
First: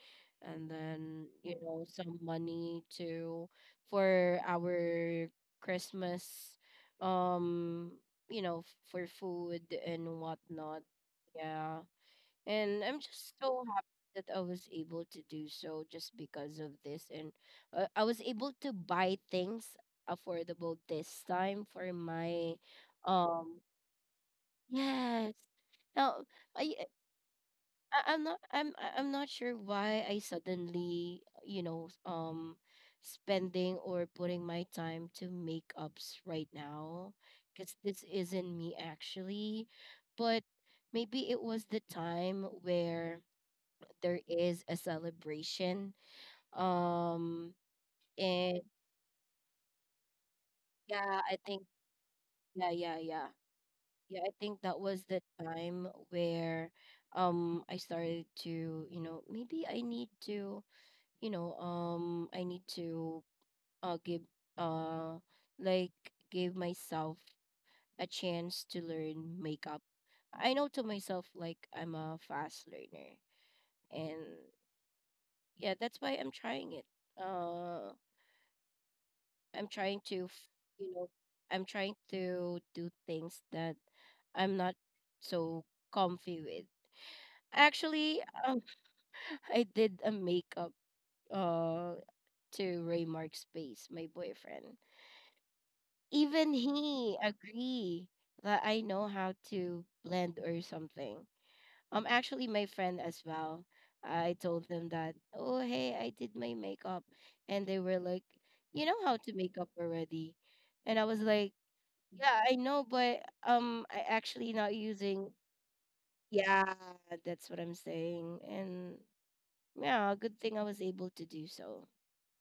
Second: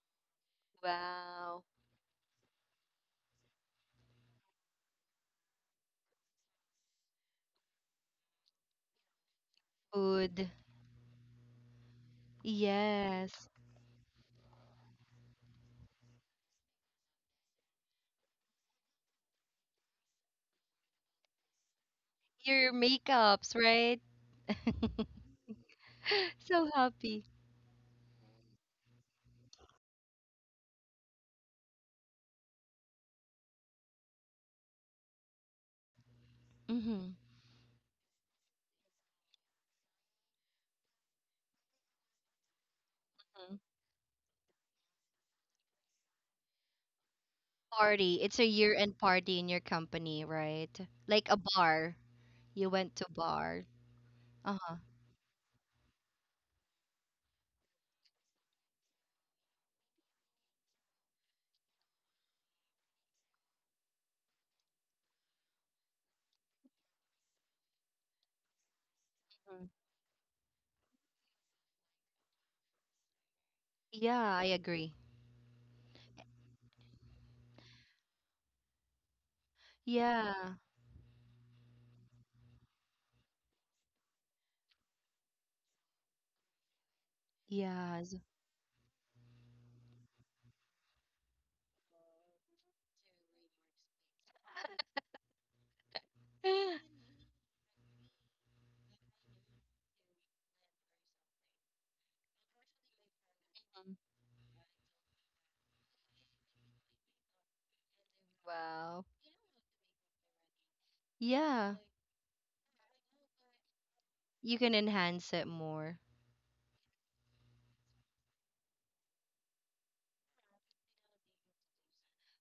Speaker 2: and then,
Speaker 1: Wow.
Speaker 2: some money to, for our Christmas, um for food and
Speaker 1: Food.
Speaker 2: whatnot. Yeah. And I'm just
Speaker 1: Yes.
Speaker 2: so happy that I was able to do so, just because of this. And I was able to buy things affordable this time for my,
Speaker 1: Your makeups,
Speaker 2: um,
Speaker 1: right?
Speaker 2: yes. Now,
Speaker 1: So
Speaker 2: I, eh,
Speaker 1: happy.
Speaker 2: I I'm not I'm I- I'm not sure why I suddenly, spending, or putting my time to makeups right now,
Speaker 1: Mm-hmm.
Speaker 2: because this isn't me actually, but maybe it was the time where there is a celebration. Um,
Speaker 1: Party. It's a
Speaker 2: and
Speaker 1: year-end party in your company, right?
Speaker 2: yeah,
Speaker 1: Like
Speaker 2: I
Speaker 1: a
Speaker 2: think.
Speaker 1: bar.
Speaker 2: Yeah,
Speaker 1: You
Speaker 2: yeah,
Speaker 1: went to
Speaker 2: yeah,
Speaker 1: bar.
Speaker 2: yeah. I think
Speaker 1: Uh-huh.
Speaker 2: that was the time where I started to, maybe I need to, I need to give, uh like, give myself a chance to learn
Speaker 1: Mhm.
Speaker 2: makeup. I know to myself, like, I'm a fast learner,
Speaker 1: Yeah,
Speaker 2: and
Speaker 1: I agree.
Speaker 2: yeah, that's why I'm trying it. Uh I'm trying to, f-
Speaker 1: Yeah.
Speaker 2: you know, I'm trying to do things that I'm not so comfy with.
Speaker 1: Yes.
Speaker 2: Actually, um, I did a makeup uh to Raymark Space, my boyfriend. Even he agree that I know how to blend or something. Actually, my friend as well. I told them that, "Oh hey, I did my makeup," and they were like, "You know
Speaker 1: Wow.
Speaker 2: how to make up already," and I was like,
Speaker 1: Yeah,
Speaker 2: "Yeah, I know." But I actually
Speaker 1: you can
Speaker 2: not using.
Speaker 1: enhance it more.
Speaker 2: Yeah, that's what I'm saying, and yeah, good thing I was able to do so.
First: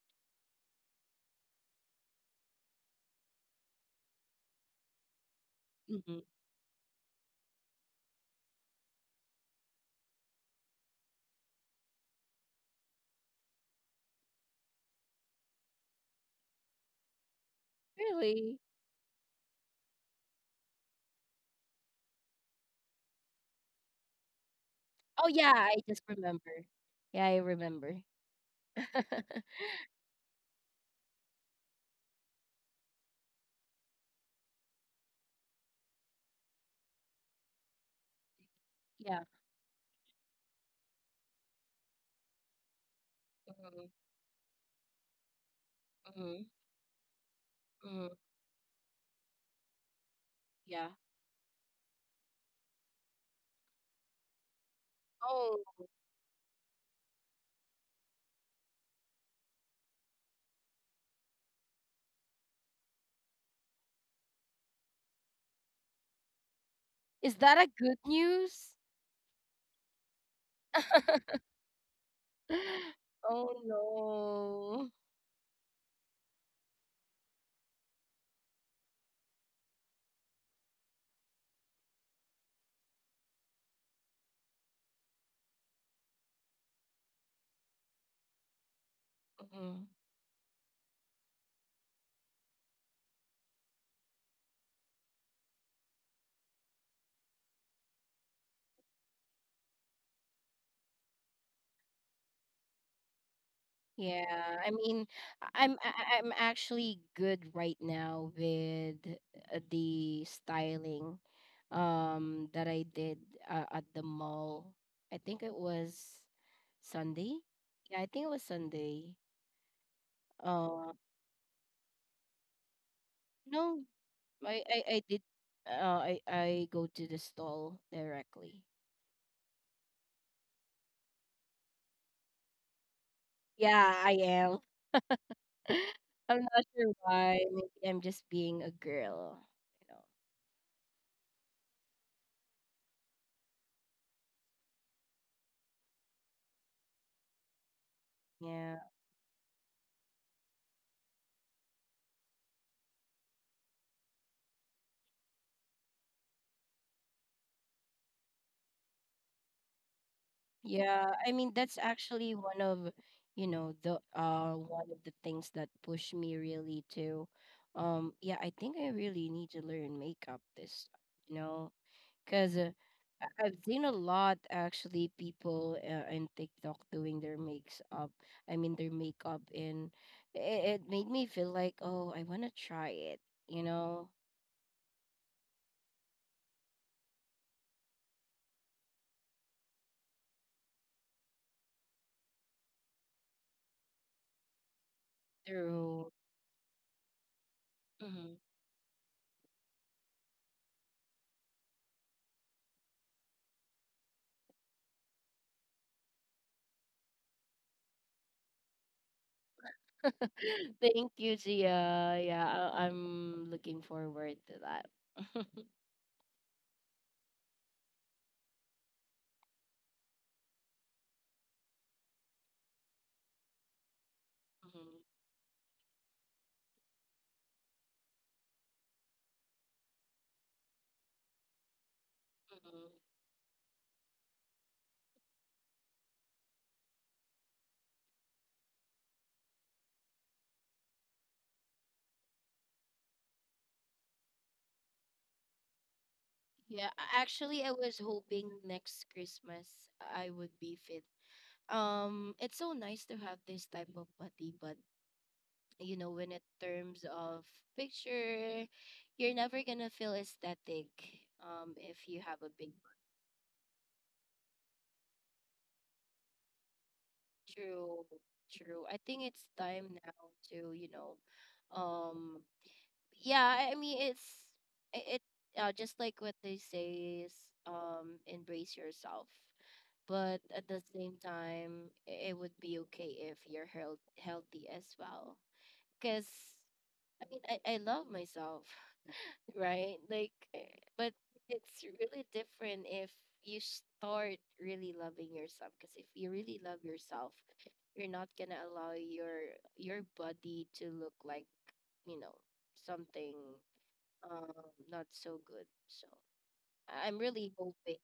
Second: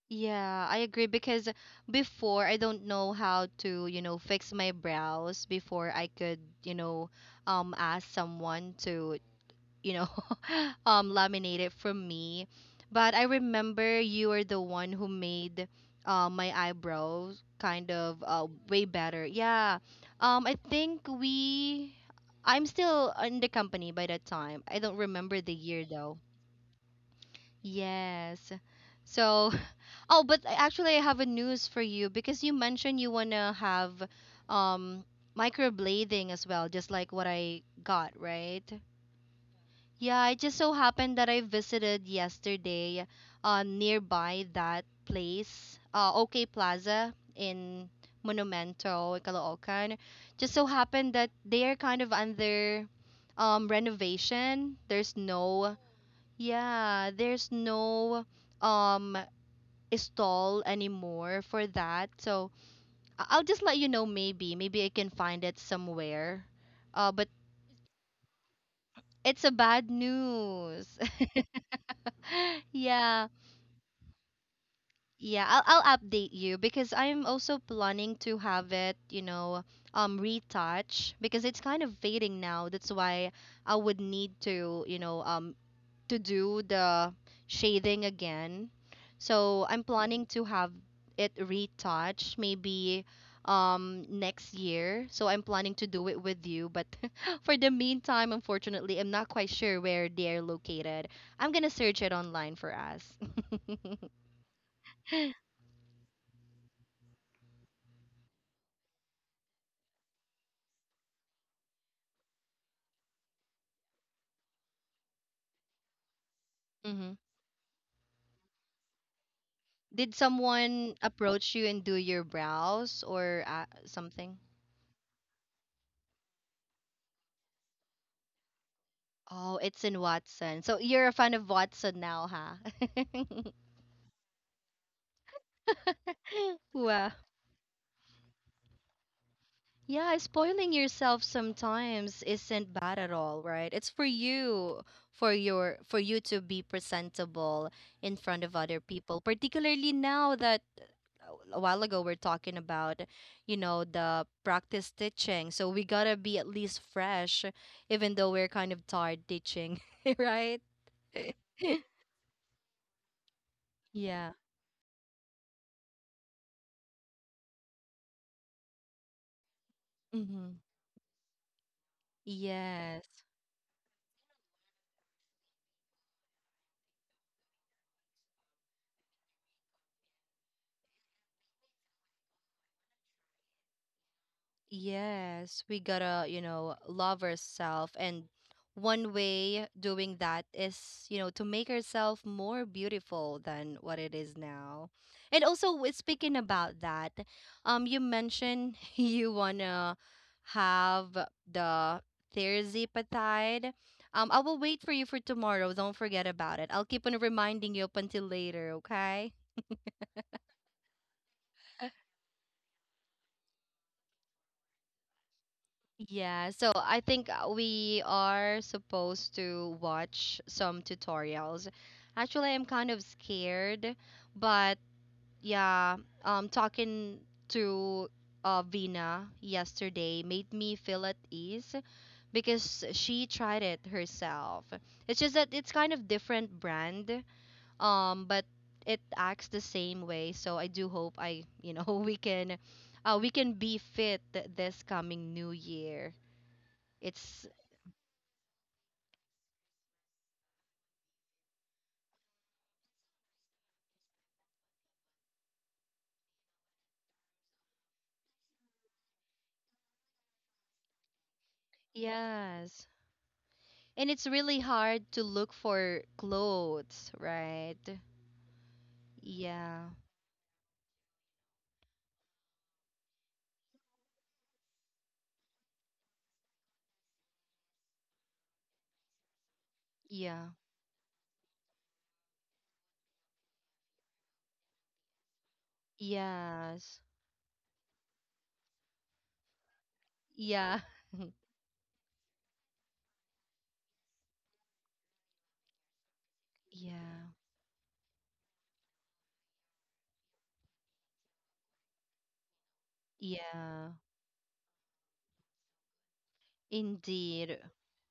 Speaker 1: Yeah, I agree, because before, I don't know how to, fix my brows. Before I
Speaker 2: Hmm.
Speaker 1: could, ask someone to, you know, laminate it from me. But I remember you were the one who made my eyebrows kind of
Speaker 2: Really?
Speaker 1: way better. Yeah. I think we. I'm still in the company by that time. I don't
Speaker 2: Oh
Speaker 1: remember
Speaker 2: yeah,
Speaker 1: the
Speaker 2: I
Speaker 1: year
Speaker 2: just
Speaker 1: though.
Speaker 2: remember. Yeah, I remember.
Speaker 1: Yes. So, oh, but actually, I have a news for you, because you mentioned you wanna have um microblading as well, just like what I got, right?
Speaker 2: Yeah.
Speaker 1: Yeah, it just so happened that I visited yesterday
Speaker 2: Hmm.
Speaker 1: nearby that place,
Speaker 2: Hmm.
Speaker 1: OK Plaza in
Speaker 2: Hmm.
Speaker 1: Monumento, Caloocan. Just so
Speaker 2: Yeah.
Speaker 1: happened that they are kind of under renovation. There's
Speaker 2: Oh,
Speaker 1: no, yeah, there's no um stall anymore for that. So I'll just let you know maybe. Maybe I can find it somewhere. But
Speaker 2: is that a good news?
Speaker 1: it's a bad news. Yeah.
Speaker 2: Oh no.
Speaker 1: Yeah, I'll update you, because I'm also planning to have it, retouch, because it's kind of fading now. That's why I would need to do the shading again. So I'm
Speaker 2: Mhm.
Speaker 1: planning to have it retouched maybe next year. So I'm planning to do it with you, but for the meantime, unfortunately, I'm not quite sure where they're located. I'm gonna search it online for us.
Speaker 2: Yeah, I mean, I'm actually good right now with the styling that I did at the mall. I think it was Sunday. Yeah, I think it was Sunday.
Speaker 1: Did
Speaker 2: Uh,
Speaker 1: someone approach you and do your brows or
Speaker 2: no,
Speaker 1: something?
Speaker 2: I did. Uh, I go to the stall directly.
Speaker 1: Oh, it's in Watson. So you're a fan of Watson now, huh?
Speaker 2: Yeah, I am. I'm not sure
Speaker 1: Wow.
Speaker 2: why. Maybe I'm just being a girl, you know.
Speaker 1: Yeah, spoiling yourself sometimes isn't bad at all, right? It's for you, for you to be presentable in front of
Speaker 2: Yeah.
Speaker 1: other people, particularly now that a while ago we're talking about, the practice teaching. So we got to be at least fresh even though we're kind of tired teaching, right?
Speaker 2: Yeah, I mean, that's actually one of, the
Speaker 1: Yeah.
Speaker 2: one of the things that pushed me really to, yeah, I think I really need to learn makeup
Speaker 1: Mhm.
Speaker 2: this, you know, cuz,
Speaker 1: Yes.
Speaker 2: I've seen a lot actually, people in TikTok doing their makes up. I mean, their makeup, and it made me feel like, "Oh, I want to try it," you know,
Speaker 1: Yes, we gotta, love ourselves. And one way doing that is, to make ourselves more beautiful than what it is now. And also,
Speaker 2: through.
Speaker 1: speaking about that, you mentioned you wanna have the Thursday patide. I will wait for you for tomorrow. Don't forget about it. I'll keep on reminding you up until later, okay?
Speaker 2: Thank you, Gia. Yeah, I'm looking forward to that.
Speaker 1: Yeah, so I think we are supposed to watch some tutorials. Actually, I'm kind of scared, but
Speaker 2: Mhm.
Speaker 1: yeah, talking to Vina yesterday made me feel at ease, because
Speaker 2: Mhm.
Speaker 1: she tried it herself. It's just that it's kind of different brand, but it acts the same way. So I do hope we can be fit this coming new year.
Speaker 2: Yeah,
Speaker 1: It's
Speaker 2: actually, I was hoping next Christmas I would be fit. It's so nice to have this type of body, but when it terms of picture, you're never gonna feel aesthetic. If you have a big
Speaker 1: Yes.
Speaker 2: butt.
Speaker 1: And it's really hard to look for clothes, right?
Speaker 2: True, true. I think it's
Speaker 1: Yeah.
Speaker 2: time now to, um, yeah, I mean, it's, it just like what they say is, embrace yourself, but
Speaker 1: Yeah.
Speaker 2: at the same time, it would be okay if you're healthy as well, because,
Speaker 1: Yes.
Speaker 2: I mean, I love myself, right, like,
Speaker 1: Yeah.
Speaker 2: but it's really different if you start really loving yourself, because if you really love
Speaker 1: Yeah.
Speaker 2: yourself, you're not gonna allow your body to look like, you know something,
Speaker 1: Yeah.
Speaker 2: um not so good. So, I'm really
Speaker 1: Indeed.
Speaker 2: hoping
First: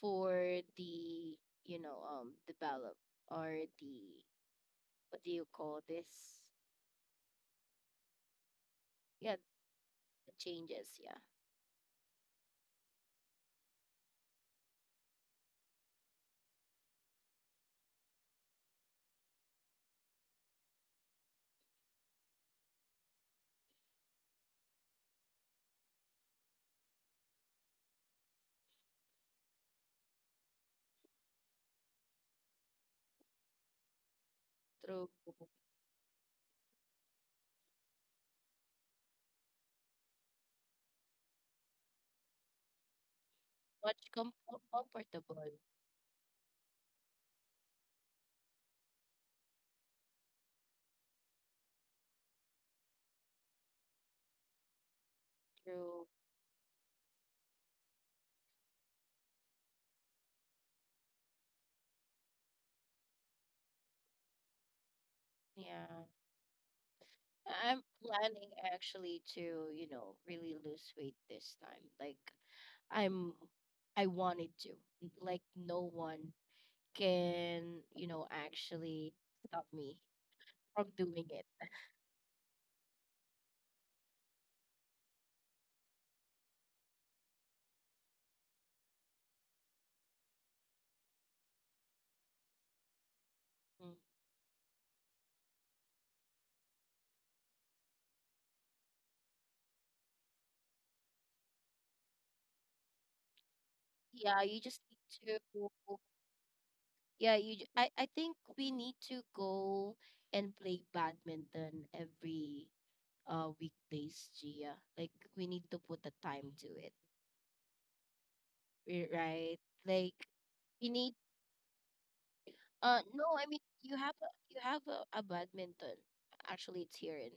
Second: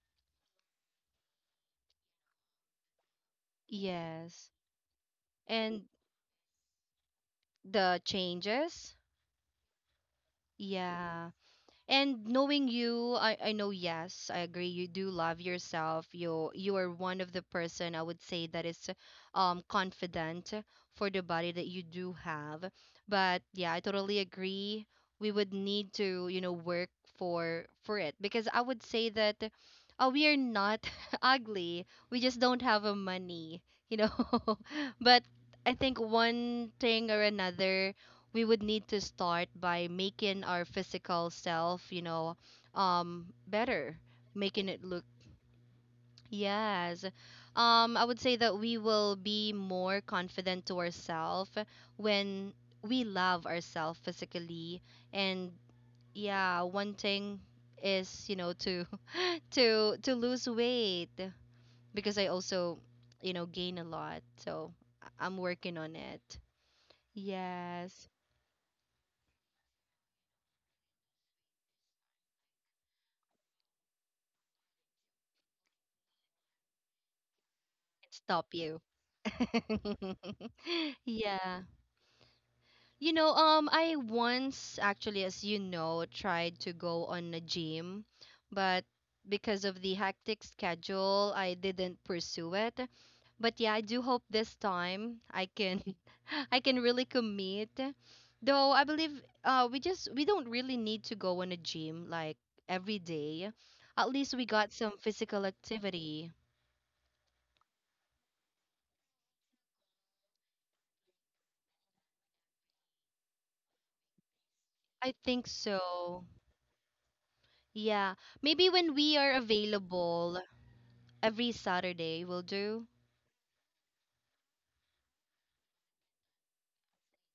Speaker 2: for the, develop, or the,
Speaker 1: Yes.
Speaker 2: what do you call
Speaker 1: And
Speaker 2: this?
Speaker 1: the changes?
Speaker 2: Yeah, the changes. Yeah,
Speaker 1: Yeah. And knowing you, I know yes, I agree. You do love yourself. You are one of the person I would say that is confident for the body that you do have. But yeah, I totally agree. We would need to, you know, work for it because I would say that we are not ugly. We just don't have a money, you know.
Speaker 2: through,
Speaker 1: But I think one thing or another, we would need to start by making our physical self, you know, better,
Speaker 2: much,
Speaker 1: making it look.
Speaker 2: comfortable,
Speaker 1: Yes. I would say that we will be more confident to ourselves when we love ourselves physically. And
Speaker 2: through,
Speaker 1: yeah, one thing is, you know, to to lose weight because I also, you know, gain a lot. So I'm working on
Speaker 2: yeah.
Speaker 1: it.
Speaker 2: I'm
Speaker 1: Yes.
Speaker 2: planning actually to, really lose weight this time. Like, I'm I wanted to. Like, no one can,
Speaker 1: Stop you.
Speaker 2: actually stop me from doing it.
Speaker 1: Yeah. You know, I once actually, as you know, tried to go on a gym, but because of the hectic schedule, I didn't pursue it. But yeah, I
Speaker 2: Mm.
Speaker 1: do hope this time I can I can really commit. Though I believe we just we don't really need to go on a gym like every day. At least
Speaker 2: Yeah,
Speaker 1: we
Speaker 2: you
Speaker 1: got
Speaker 2: just
Speaker 1: some
Speaker 2: need
Speaker 1: physical
Speaker 2: to.
Speaker 1: activity.
Speaker 2: Yeah, you. Ju- I think we need to go and play badminton every weekdays, Gia. Like,
Speaker 1: I
Speaker 2: we
Speaker 1: think
Speaker 2: need to put a
Speaker 1: so.
Speaker 2: time to it,
Speaker 1: Yeah, maybe when we are
Speaker 2: right? Like,
Speaker 1: available
Speaker 2: we need.
Speaker 1: every Saturday will do.
Speaker 2: No, I mean, you have a, a badminton. Actually, it's here in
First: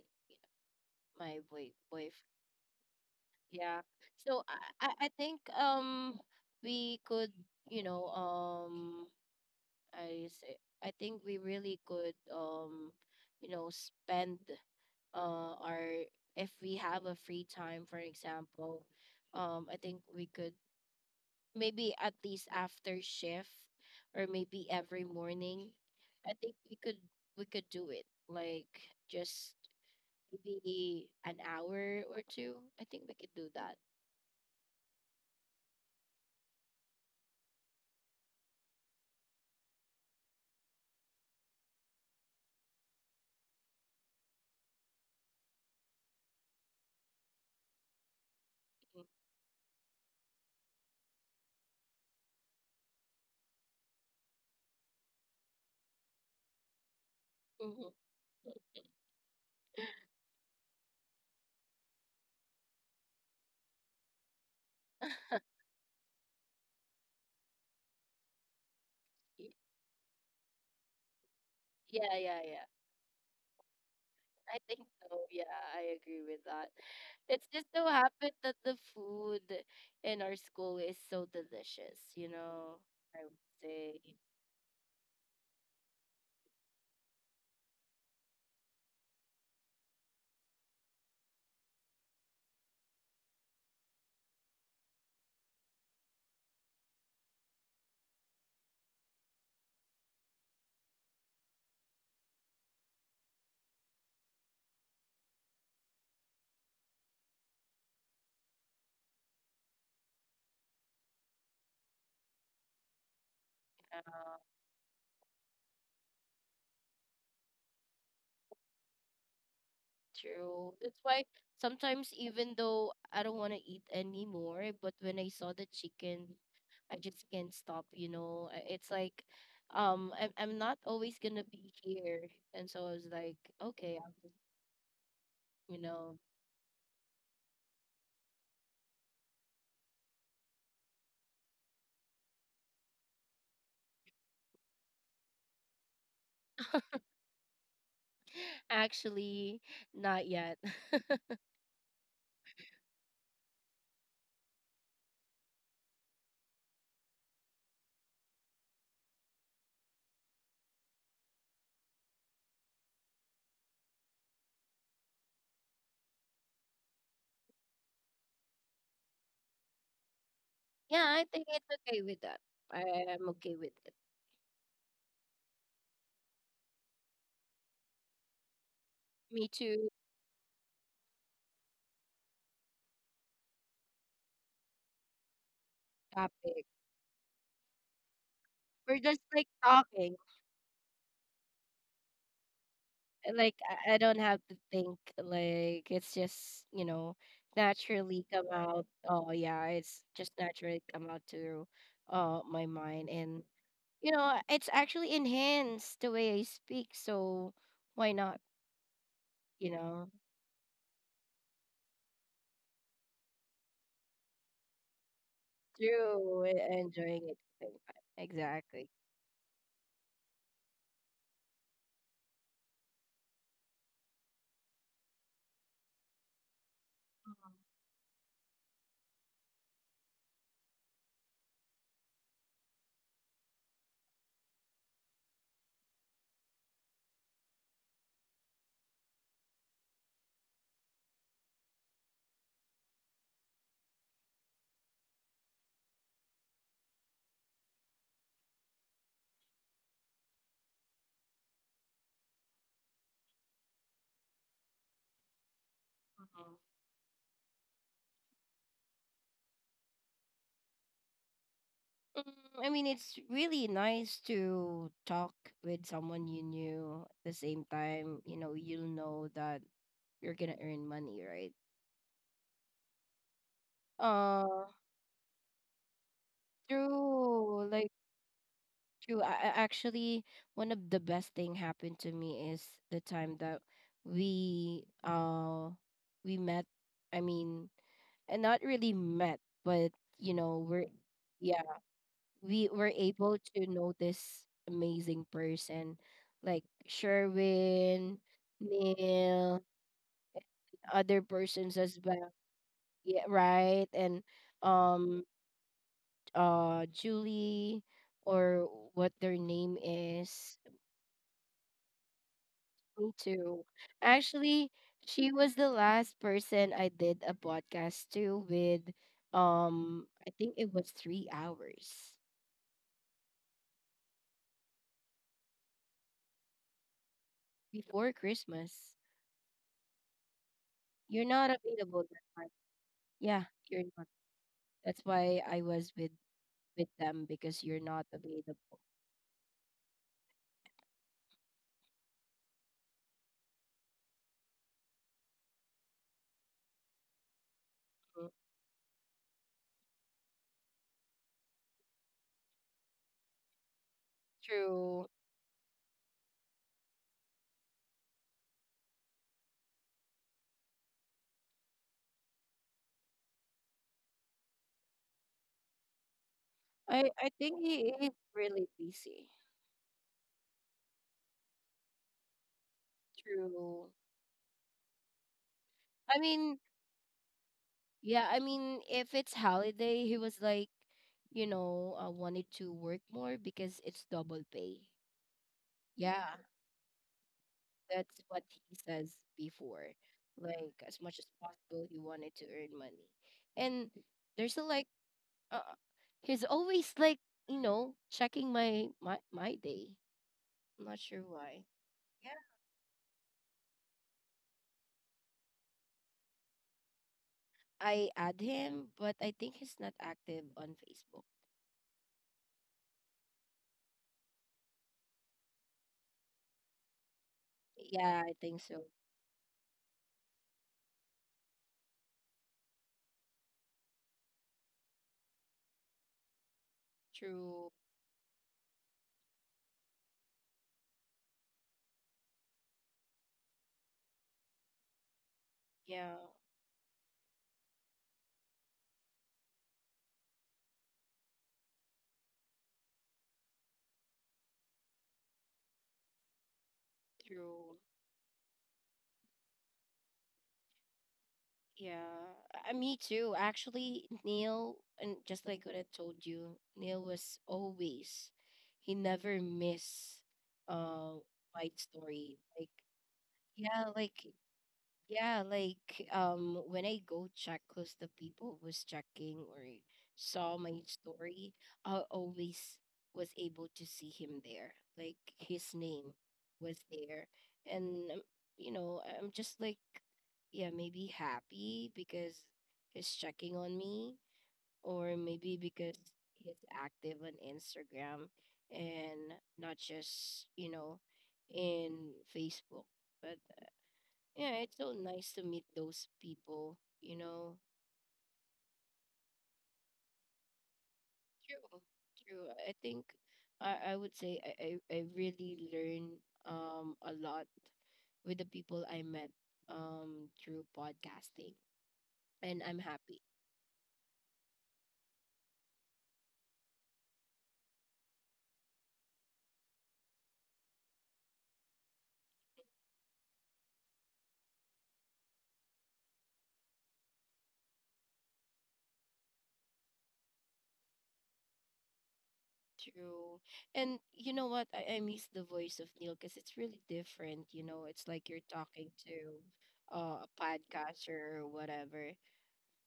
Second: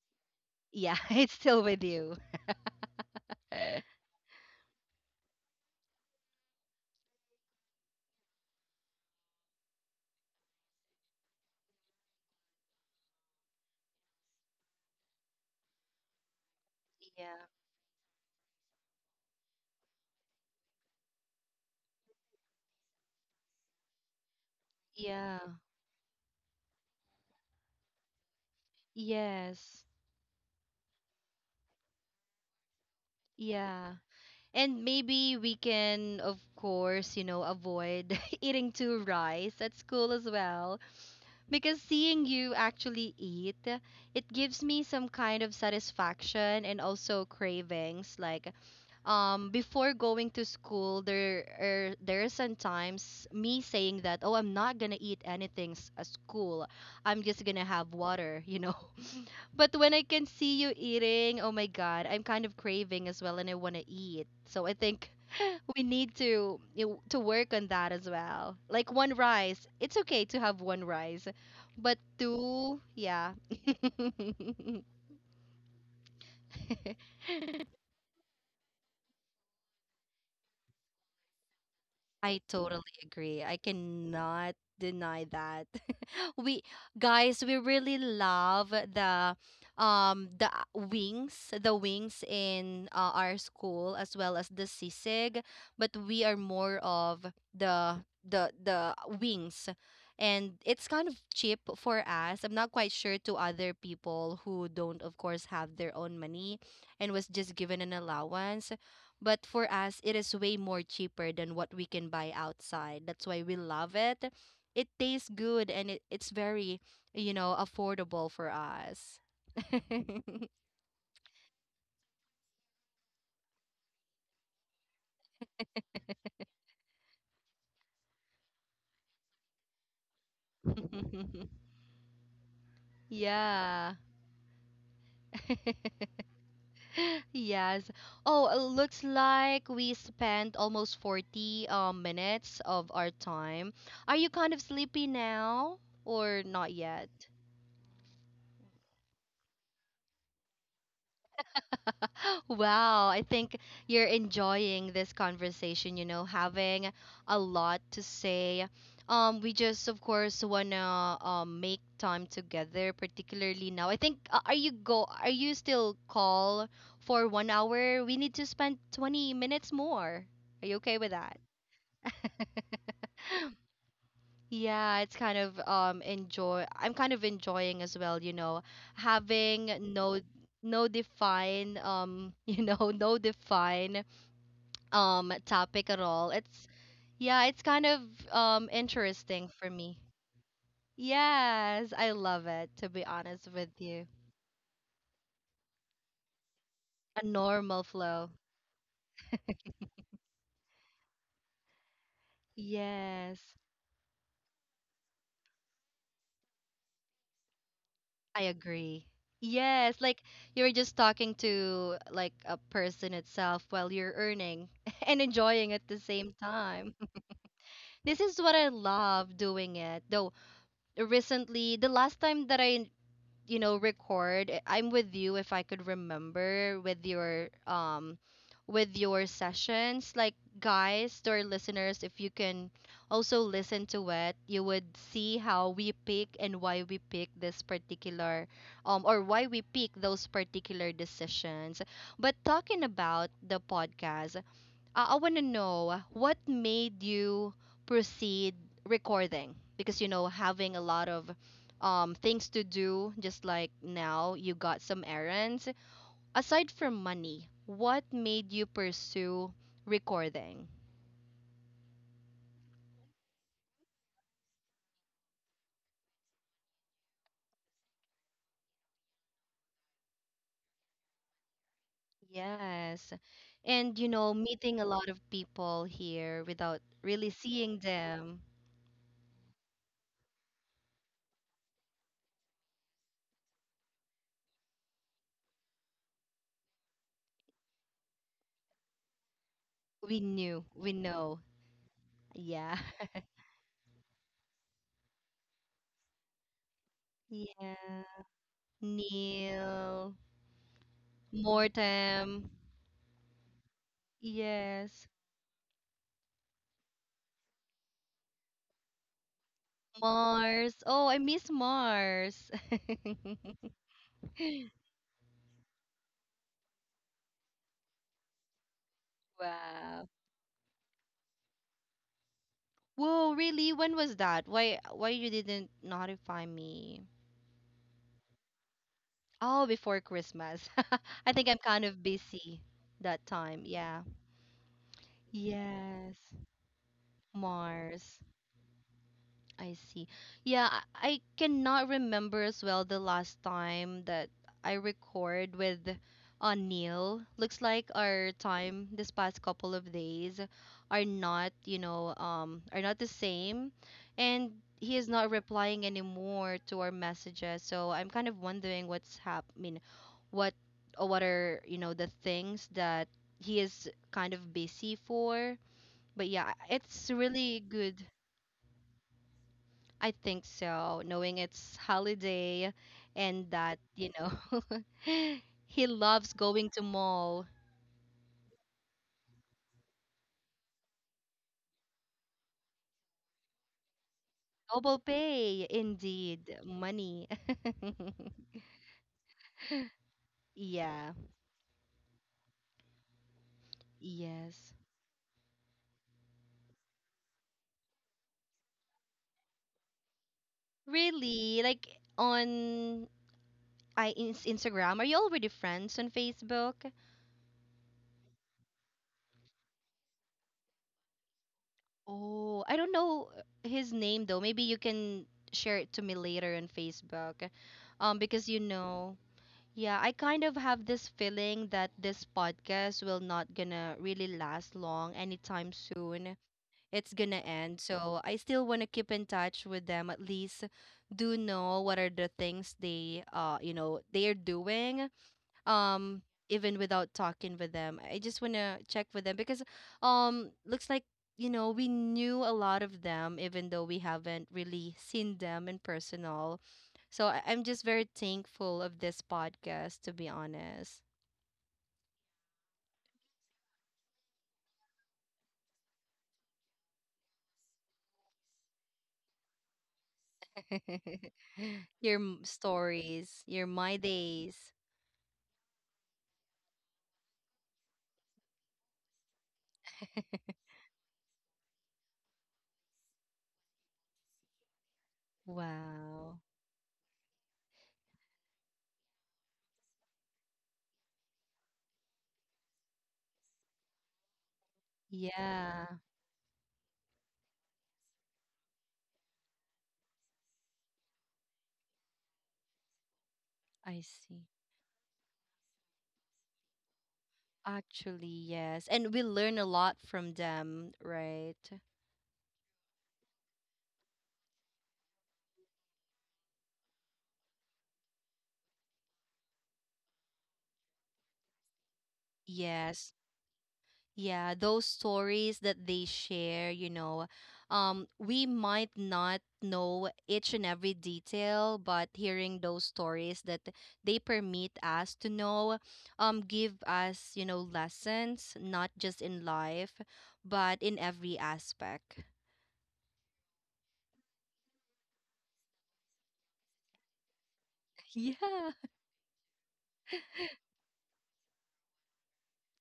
Speaker 1: Yeah, it's
Speaker 2: my
Speaker 1: still
Speaker 2: boy
Speaker 1: with
Speaker 2: boy.
Speaker 1: you.
Speaker 2: Yeah. So, I think, we could you know I say I think we really could, spend our, if we have a
Speaker 1: Yeah.
Speaker 2: free time, for example, I think we could, maybe at least after shift, or maybe every
Speaker 1: Yeah.
Speaker 2: morning, I think we could do it, like, just
Speaker 1: Yes.
Speaker 2: maybe an hour or two, I think we could do that.
Speaker 1: Yeah. And maybe we can, of course, you know, avoid eating too rice at school as well. Because seeing you actually eat, it gives me some kind of satisfaction and also cravings. Like,
Speaker 2: Mhm.
Speaker 1: before going to school, there are sometimes me saying that, oh, I'm not gonna eat anything at school. I'm just gonna
Speaker 2: Mhm.
Speaker 1: have water, you know. But when I can see you eating, oh my god, I'm kind of craving as well and I want to eat, so I think we need to to work on that as well. Like one rice, it's okay to have one rice, but
Speaker 2: Yeah, yeah, yeah,
Speaker 1: two, yeah.
Speaker 2: I think so. Yeah, I agree with that. It's just so happened that the food in our school is so delicious, you
Speaker 1: I
Speaker 2: know.
Speaker 1: totally
Speaker 2: I would
Speaker 1: agree. I
Speaker 2: say
Speaker 1: cannot deny that. We guys, we really love the wings, the wings in our school as well as the sisig, but we are more of the wings. And it's kind of cheap for us. I'm not quite sure to other people who don't, of course, have their own money and was just given an allowance. But for us, it is way more cheaper than what we can buy outside. That's why we love it. It tastes good and it's very, you know, affordable for us.
Speaker 2: true. That's why, sometimes, even though I don't want to eat anymore, but when I saw the chicken, I just can't stop. It's like, I'm not always gonna be here. And so I was like, okay,
Speaker 1: Yeah.
Speaker 2: you know,
Speaker 1: Yes. Oh, it looks like we spent almost 40 minutes of our time. Are you kind of sleepy now or not yet?
Speaker 2: actually not yet.
Speaker 1: Wow, I think you're enjoying this conversation, you know, having a lot to say. We just, of course, wanna make time together, particularly now. I think, are you go? Are you still call for 1 hour? We need to spend 20 minutes more. Are you okay
Speaker 2: Yeah,
Speaker 1: with
Speaker 2: I
Speaker 1: that?
Speaker 2: think it's okay with that. I'm okay with it.
Speaker 1: Yeah, it's kind of enjoy, I'm kind of enjoying as well, you know,
Speaker 2: Me too.
Speaker 1: having no no define you know, no define topic at all.
Speaker 2: Topic.
Speaker 1: It's yeah, it's kind of
Speaker 2: We're just like
Speaker 1: interesting for me.
Speaker 2: talking.
Speaker 1: Yes, I love it, to be
Speaker 2: eh,
Speaker 1: honest
Speaker 2: Like
Speaker 1: with
Speaker 2: I
Speaker 1: you.
Speaker 2: don't have to think. Like, it's just,
Speaker 1: A normal
Speaker 2: naturally
Speaker 1: flow.
Speaker 2: come out. Oh yeah, it's just naturally come out to my mind, and
Speaker 1: Yes,
Speaker 2: it's actually enhanced the way I speak. So why not?
Speaker 1: I agree.
Speaker 2: You
Speaker 1: Yes,
Speaker 2: know,
Speaker 1: like you're just talking to like a person itself while you're earning and enjoying at the same
Speaker 2: through
Speaker 1: time.
Speaker 2: enjoying it. eh,
Speaker 1: This is what I
Speaker 2: Exactly.
Speaker 1: love doing it. Though recently, the last time that I, you know, record I'm with you, if I could remember, with your sessions. Like, guys, to our listeners, if you can also listen to it, you would see how we pick and why we pick this particular or why we pick those particular decisions. But talking about the podcast, I want to know what made you proceed recording because, you know, having a lot of things to do, just like now you got some errands, aside from money, what made you pursue recording?
Speaker 2: Mm, I mean, it's really nice to talk with someone you knew. At the same time, you'll know that you're gonna earn money, right?
Speaker 1: Yes, and you know,
Speaker 2: Uh,
Speaker 1: meeting a lot of people here without really
Speaker 2: true.
Speaker 1: seeing
Speaker 2: Like,
Speaker 1: them.
Speaker 2: true. I actually, one of the best thing happened to me is the time that we uh we met. I mean, and not really met, but
Speaker 1: We
Speaker 2: you know,
Speaker 1: knew,
Speaker 2: we're
Speaker 1: we know,
Speaker 2: yeah, we
Speaker 1: yeah.
Speaker 2: were able to know this amazing person like
Speaker 1: Yeah,
Speaker 2: Sherwin, Neil,
Speaker 1: Neil.
Speaker 2: other persons as well.
Speaker 1: Mortem.
Speaker 2: Yeah, right. And
Speaker 1: Yes.
Speaker 2: um Julie, or what their name is.
Speaker 1: Mars. Oh, I miss Mars.
Speaker 2: Me too. Actually, she was the last person I did a podcast to with,
Speaker 1: Wow.
Speaker 2: I think it was 3 hours
Speaker 1: Whoa, really? When was that? Why you didn't notify me?
Speaker 2: before Christmas.
Speaker 1: Oh, before Christmas.
Speaker 2: You're
Speaker 1: I
Speaker 2: not
Speaker 1: think I'm kind
Speaker 2: available
Speaker 1: of
Speaker 2: that time.
Speaker 1: busy that
Speaker 2: Yeah,
Speaker 1: time.
Speaker 2: you're
Speaker 1: Yeah.
Speaker 2: not. That's why I was with
Speaker 1: Yes.
Speaker 2: them because you're not
Speaker 1: Mars.
Speaker 2: available.
Speaker 1: I see. Yeah, I cannot remember as well the last time that I record with Neil. Looks like
Speaker 2: Mm.
Speaker 1: our time this past couple of days are not, you know, are not the same, and he is
Speaker 2: True.
Speaker 1: not replying anymore to our messages. So I'm kind of wondering what's happening, what or what are, you know, the things that he is kind of busy for. But yeah,
Speaker 2: I
Speaker 1: it's
Speaker 2: I think
Speaker 1: really
Speaker 2: he
Speaker 1: good.
Speaker 2: is really busy.
Speaker 1: I think so, knowing it's holiday and that,
Speaker 2: True.
Speaker 1: you know, he
Speaker 2: I
Speaker 1: loves
Speaker 2: mean,
Speaker 1: going to mall.
Speaker 2: yeah. I mean, if it's holiday, he was like, wanted to work more because it's double pay.
Speaker 1: Double pay,
Speaker 2: Yeah,
Speaker 1: indeed. Money.
Speaker 2: that's what he says before. Like, as
Speaker 1: Yeah.
Speaker 2: much as possible, he wanted to earn money, and there's a
Speaker 1: Yes.
Speaker 2: like, uh, he's always like, checking my day. Not sure why.
Speaker 1: Really? Like
Speaker 2: Yeah.
Speaker 1: on I Instagram? Are you already friends on Facebook?
Speaker 2: I add him, but I think he's not active on Facebook.
Speaker 1: Oh, I don't know his name though. Maybe you can share it to me later on Facebook.
Speaker 2: Yeah, I
Speaker 1: Because
Speaker 2: think
Speaker 1: you
Speaker 2: so.
Speaker 1: know, yeah, I kind of have this feeling that this podcast will not gonna really last long anytime soon. It's gonna
Speaker 2: True.
Speaker 1: end. So I still wanna keep in touch with them, at least do know what are the things they you know they're doing.
Speaker 2: Yeah,
Speaker 1: Um even without talking with them. I just wanna check with them because looks like, you know, we knew a lot of them even though we haven't really seen them in personal. So I'm
Speaker 2: true.
Speaker 1: just very thankful of this podcast, to be honest.
Speaker 2: Yeah. Me too. Actually, Neil, and just like what I told you, Neil was always, he never miss uh my
Speaker 1: Your
Speaker 2: story. Like,
Speaker 1: stories, your
Speaker 2: yeah,
Speaker 1: my days.
Speaker 2: When I go check, cause the people who was checking or saw my story, I always was able to see him there. Like, his name
Speaker 1: Wow.
Speaker 2: was there. And I'm just like, yeah, maybe happy because he's checking on me, or maybe because
Speaker 1: Yeah,
Speaker 2: he's active on Instagram, and not just, in Facebook. But
Speaker 1: I see.
Speaker 2: yeah, it's so nice to meet those people.
Speaker 1: Actually, yes. And we learn a lot from them, right?
Speaker 2: True, true. I think, I would say, I really learn a lot with the people I met, through podcasting. And I'm
Speaker 1: Yes.
Speaker 2: happy.
Speaker 1: Yeah, those stories that they share, you know, we might not know each and every detail, but hearing those stories that they permit us to know, give us, you know, lessons, not just in life, but in every aspect.
Speaker 2: True. And you know what? I miss the voice of Neil because it's really different. It's like you're
Speaker 1: Yeah,
Speaker 2: talking to a podcaster or whatever.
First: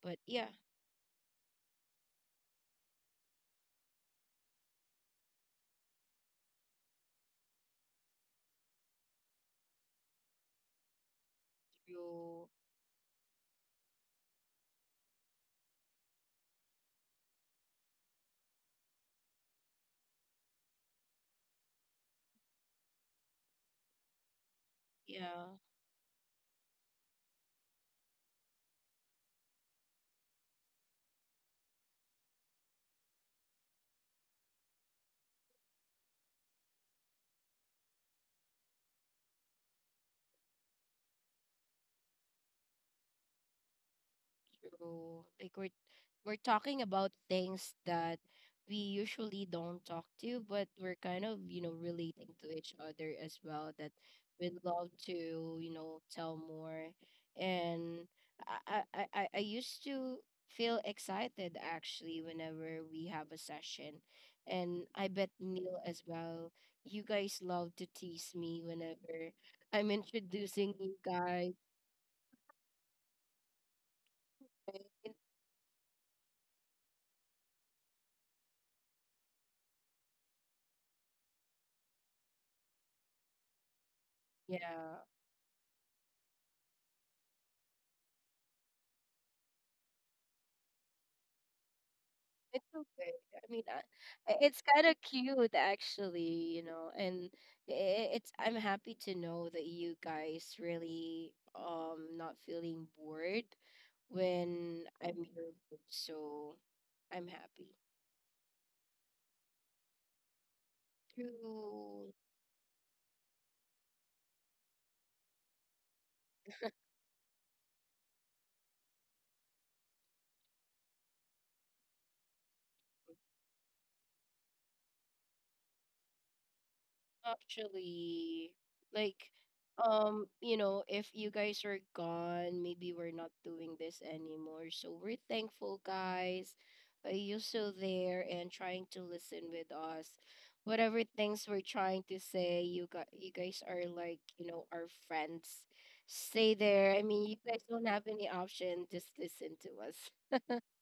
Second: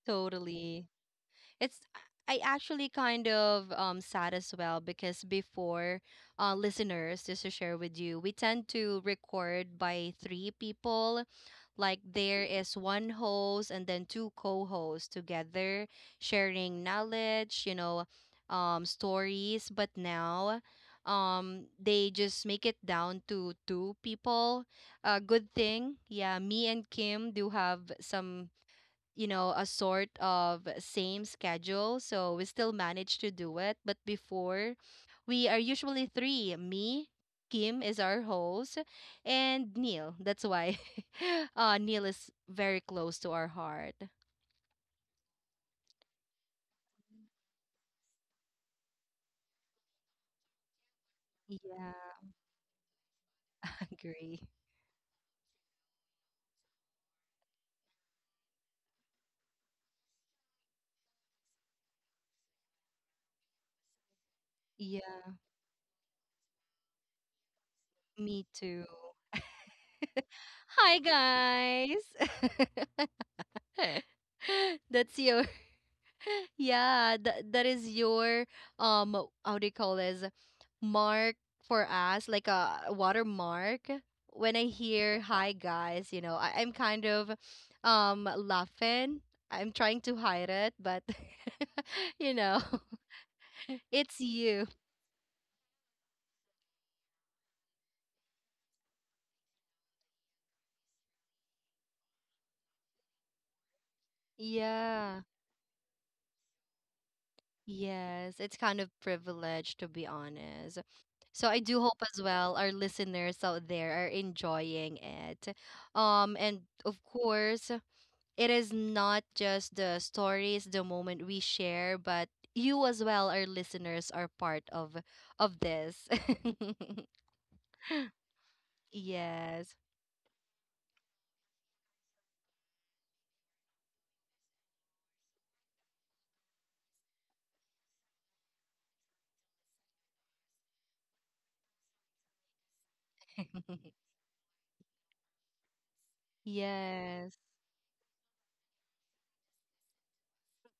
Speaker 2: But yeah,
Speaker 1: totally. It's I actually kind of sad as well because before, listeners, just to share with you, we tend to record by three people. Like there
Speaker 2: through,
Speaker 1: is one host and then two co-hosts together sharing knowledge, you know, stories, but now they just make it down to two people. Uh, good
Speaker 2: yeah.
Speaker 1: thing. Yeah, me and Kim do have some, you know, a sort of same schedule. So we still manage to do it. But before, we are usually three: me, Kim is our host, and Neil. That's why Neil is very close to our heart.
Speaker 2: True. Like, we're talking about things that we usually don't talk to, but we're kind of,
Speaker 1: Yeah,
Speaker 2: relating to each other as well, that
Speaker 1: agree.
Speaker 2: we'd love to, tell more. And I used to feel excited actually whenever we have a session. And I bet
Speaker 1: Yeah,
Speaker 2: Neil as well. You guys love to tease
Speaker 1: me
Speaker 2: me
Speaker 1: too.
Speaker 2: whenever I'm introducing you
Speaker 1: Hi,
Speaker 2: guys.
Speaker 1: guys.
Speaker 2: right?
Speaker 1: That's your yeah, that is your um how do you call this, mark for us, like a watermark. When I
Speaker 2: Yeah.
Speaker 1: hear hi guys, you know, I'm kind of laughing. I'm trying to hide it, but you know,
Speaker 2: Okay, I mean,
Speaker 1: it's
Speaker 2: it's
Speaker 1: you.
Speaker 2: kind of cute actually, you know, and it's I'm happy to know that you guys really not feeling bored when I'm
Speaker 1: Yeah.
Speaker 2: your age, so I'm happy.
Speaker 1: Yes, it's kind of privilege, to be honest. So I do hope
Speaker 2: True.
Speaker 1: as well our listeners out there are enjoying it. And of course, it is not just the stories, the moment we share, but you as well, our listeners, are part of this.
Speaker 2: Actually, like,
Speaker 1: Yes.
Speaker 2: if you guys are gone, maybe we're not doing this anymore. So we're thankful, guys. You're still there and trying to listen with us. Whatever things we're trying to say, you guys are like, you know, our friends. Stay there. I mean, you
Speaker 1: Yes.
Speaker 2: guys don't have any option. Just listen to us.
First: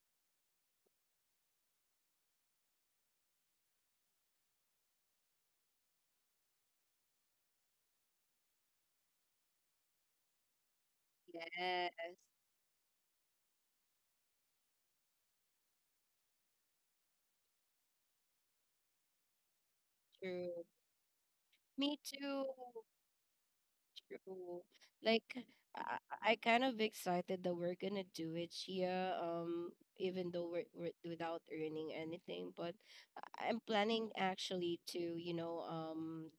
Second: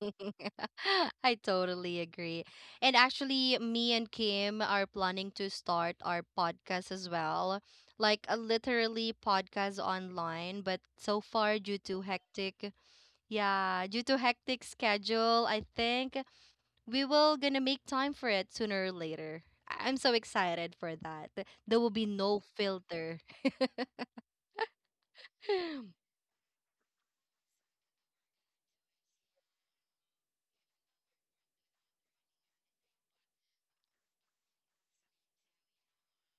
Speaker 1: I totally agree. And actually, me and Kim are planning to start our podcast as well. Like a literally podcast online, but so far due
Speaker 2: Yes,
Speaker 1: to hectic, yeah, due to hectic schedule, I think we will gonna make time for it sooner or later. I'm so
Speaker 2: true.
Speaker 1: excited for that. There will
Speaker 2: Me
Speaker 1: be no
Speaker 2: too.
Speaker 1: filter.
Speaker 2: True. Like I, I kind of excited that we're gonna do it here. Even though we're without earning anything, but I'm planning actually to, you know, um,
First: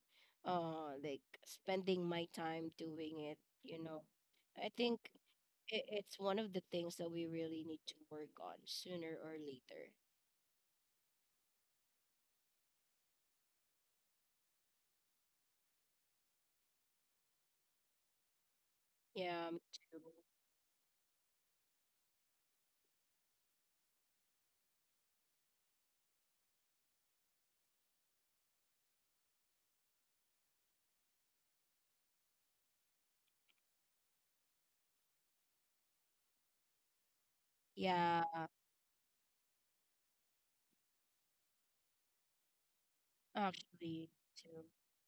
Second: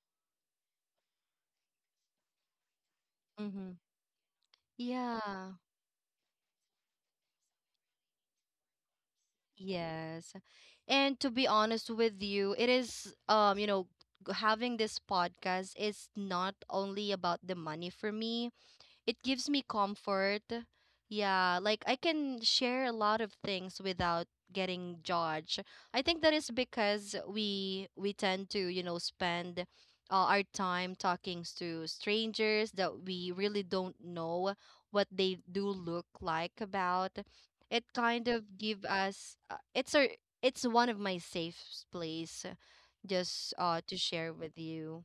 Speaker 2: uh, like, spending my time doing it.
Speaker 1: Hmm.
Speaker 2: You know, I think
Speaker 1: Yeah.
Speaker 2: it's one of the things that we really need to work on sooner or later.
Speaker 1: Yes. And to be honest with you, it is you know, having this podcast is not only about the money for me. It gives
Speaker 2: Yeah, me
Speaker 1: me
Speaker 2: too.
Speaker 1: comfort. Yeah, like I can share a lot of things without getting judged. I think that is because we tend to, you know, spend our time talking to strangers that we really don't know what they do look like about. It
Speaker 2: Yeah,
Speaker 1: kind of give us it's a it's one of my safe place, just to
Speaker 2: actually,
Speaker 1: share with
Speaker 2: too.
Speaker 1: you.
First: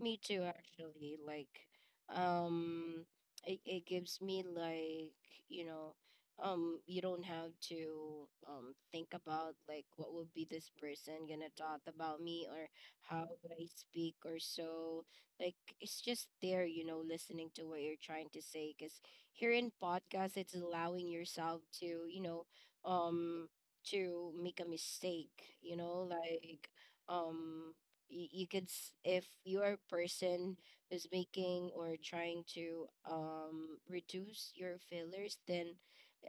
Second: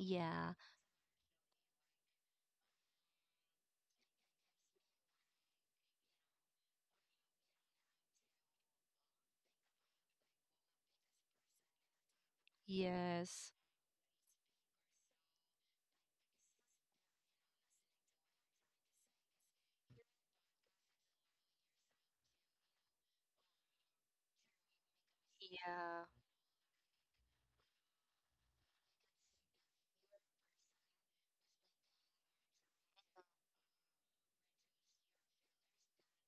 Speaker 2: Me too, actually. Um, it gives me like, you know, you don't have to think about like what would be this person gonna talk about me, or how would
Speaker 1: Yes.
Speaker 2: I speak or so. Like, it's just there, you know, listening to what you're trying to say. Because here in podcast, it's allowing yourself to, you know, um, to make a mistake.
Speaker 1: Yeah.
Speaker 2: Um you could if you're a person who's making or trying to reduce your failures, then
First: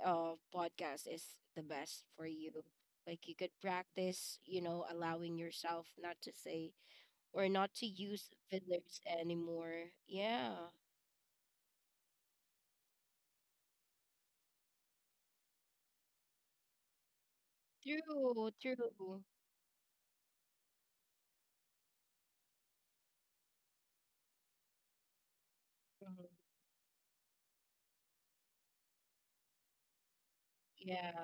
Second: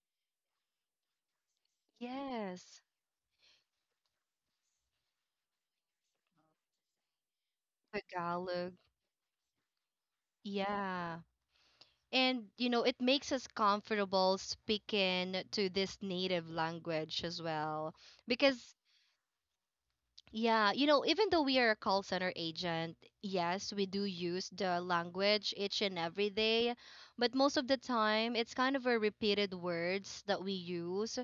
Speaker 2: podcast is the best for you.
Speaker 1: Yes,
Speaker 2: Like, you could practice, you know, allowing yourself not to say or not to use
Speaker 1: Tagalog.
Speaker 2: fillers anymore, yeah.
Speaker 1: Yeah. And, you know, it makes us comfortable speaking to this native language as well.
Speaker 2: True.
Speaker 1: Because
Speaker 2: True.
Speaker 1: yeah, you know, even though we are a call center agent, yes, we do use the language each and
Speaker 2: Mhm.
Speaker 1: every day, but most of the time it's kind of a repeated words that we
Speaker 2: Yeah.
Speaker 1: use.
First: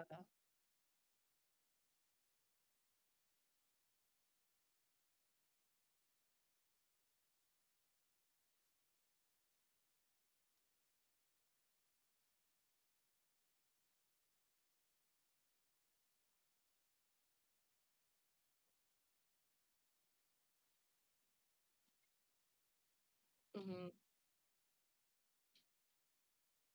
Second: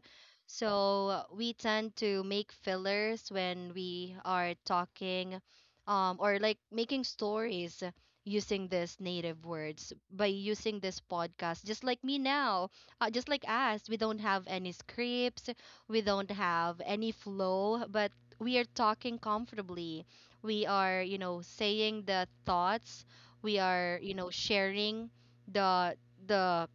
Speaker 1: So we tend to make fillers when we are talking, or like making stories using these native words by using this podcast. Just like me now, just like us, we don't have any scripts, we don't have any flow, but we are talking comfortably. We are saying the thoughts. we
Speaker 2: Mm-hmm.
Speaker 1: are you know sharing the the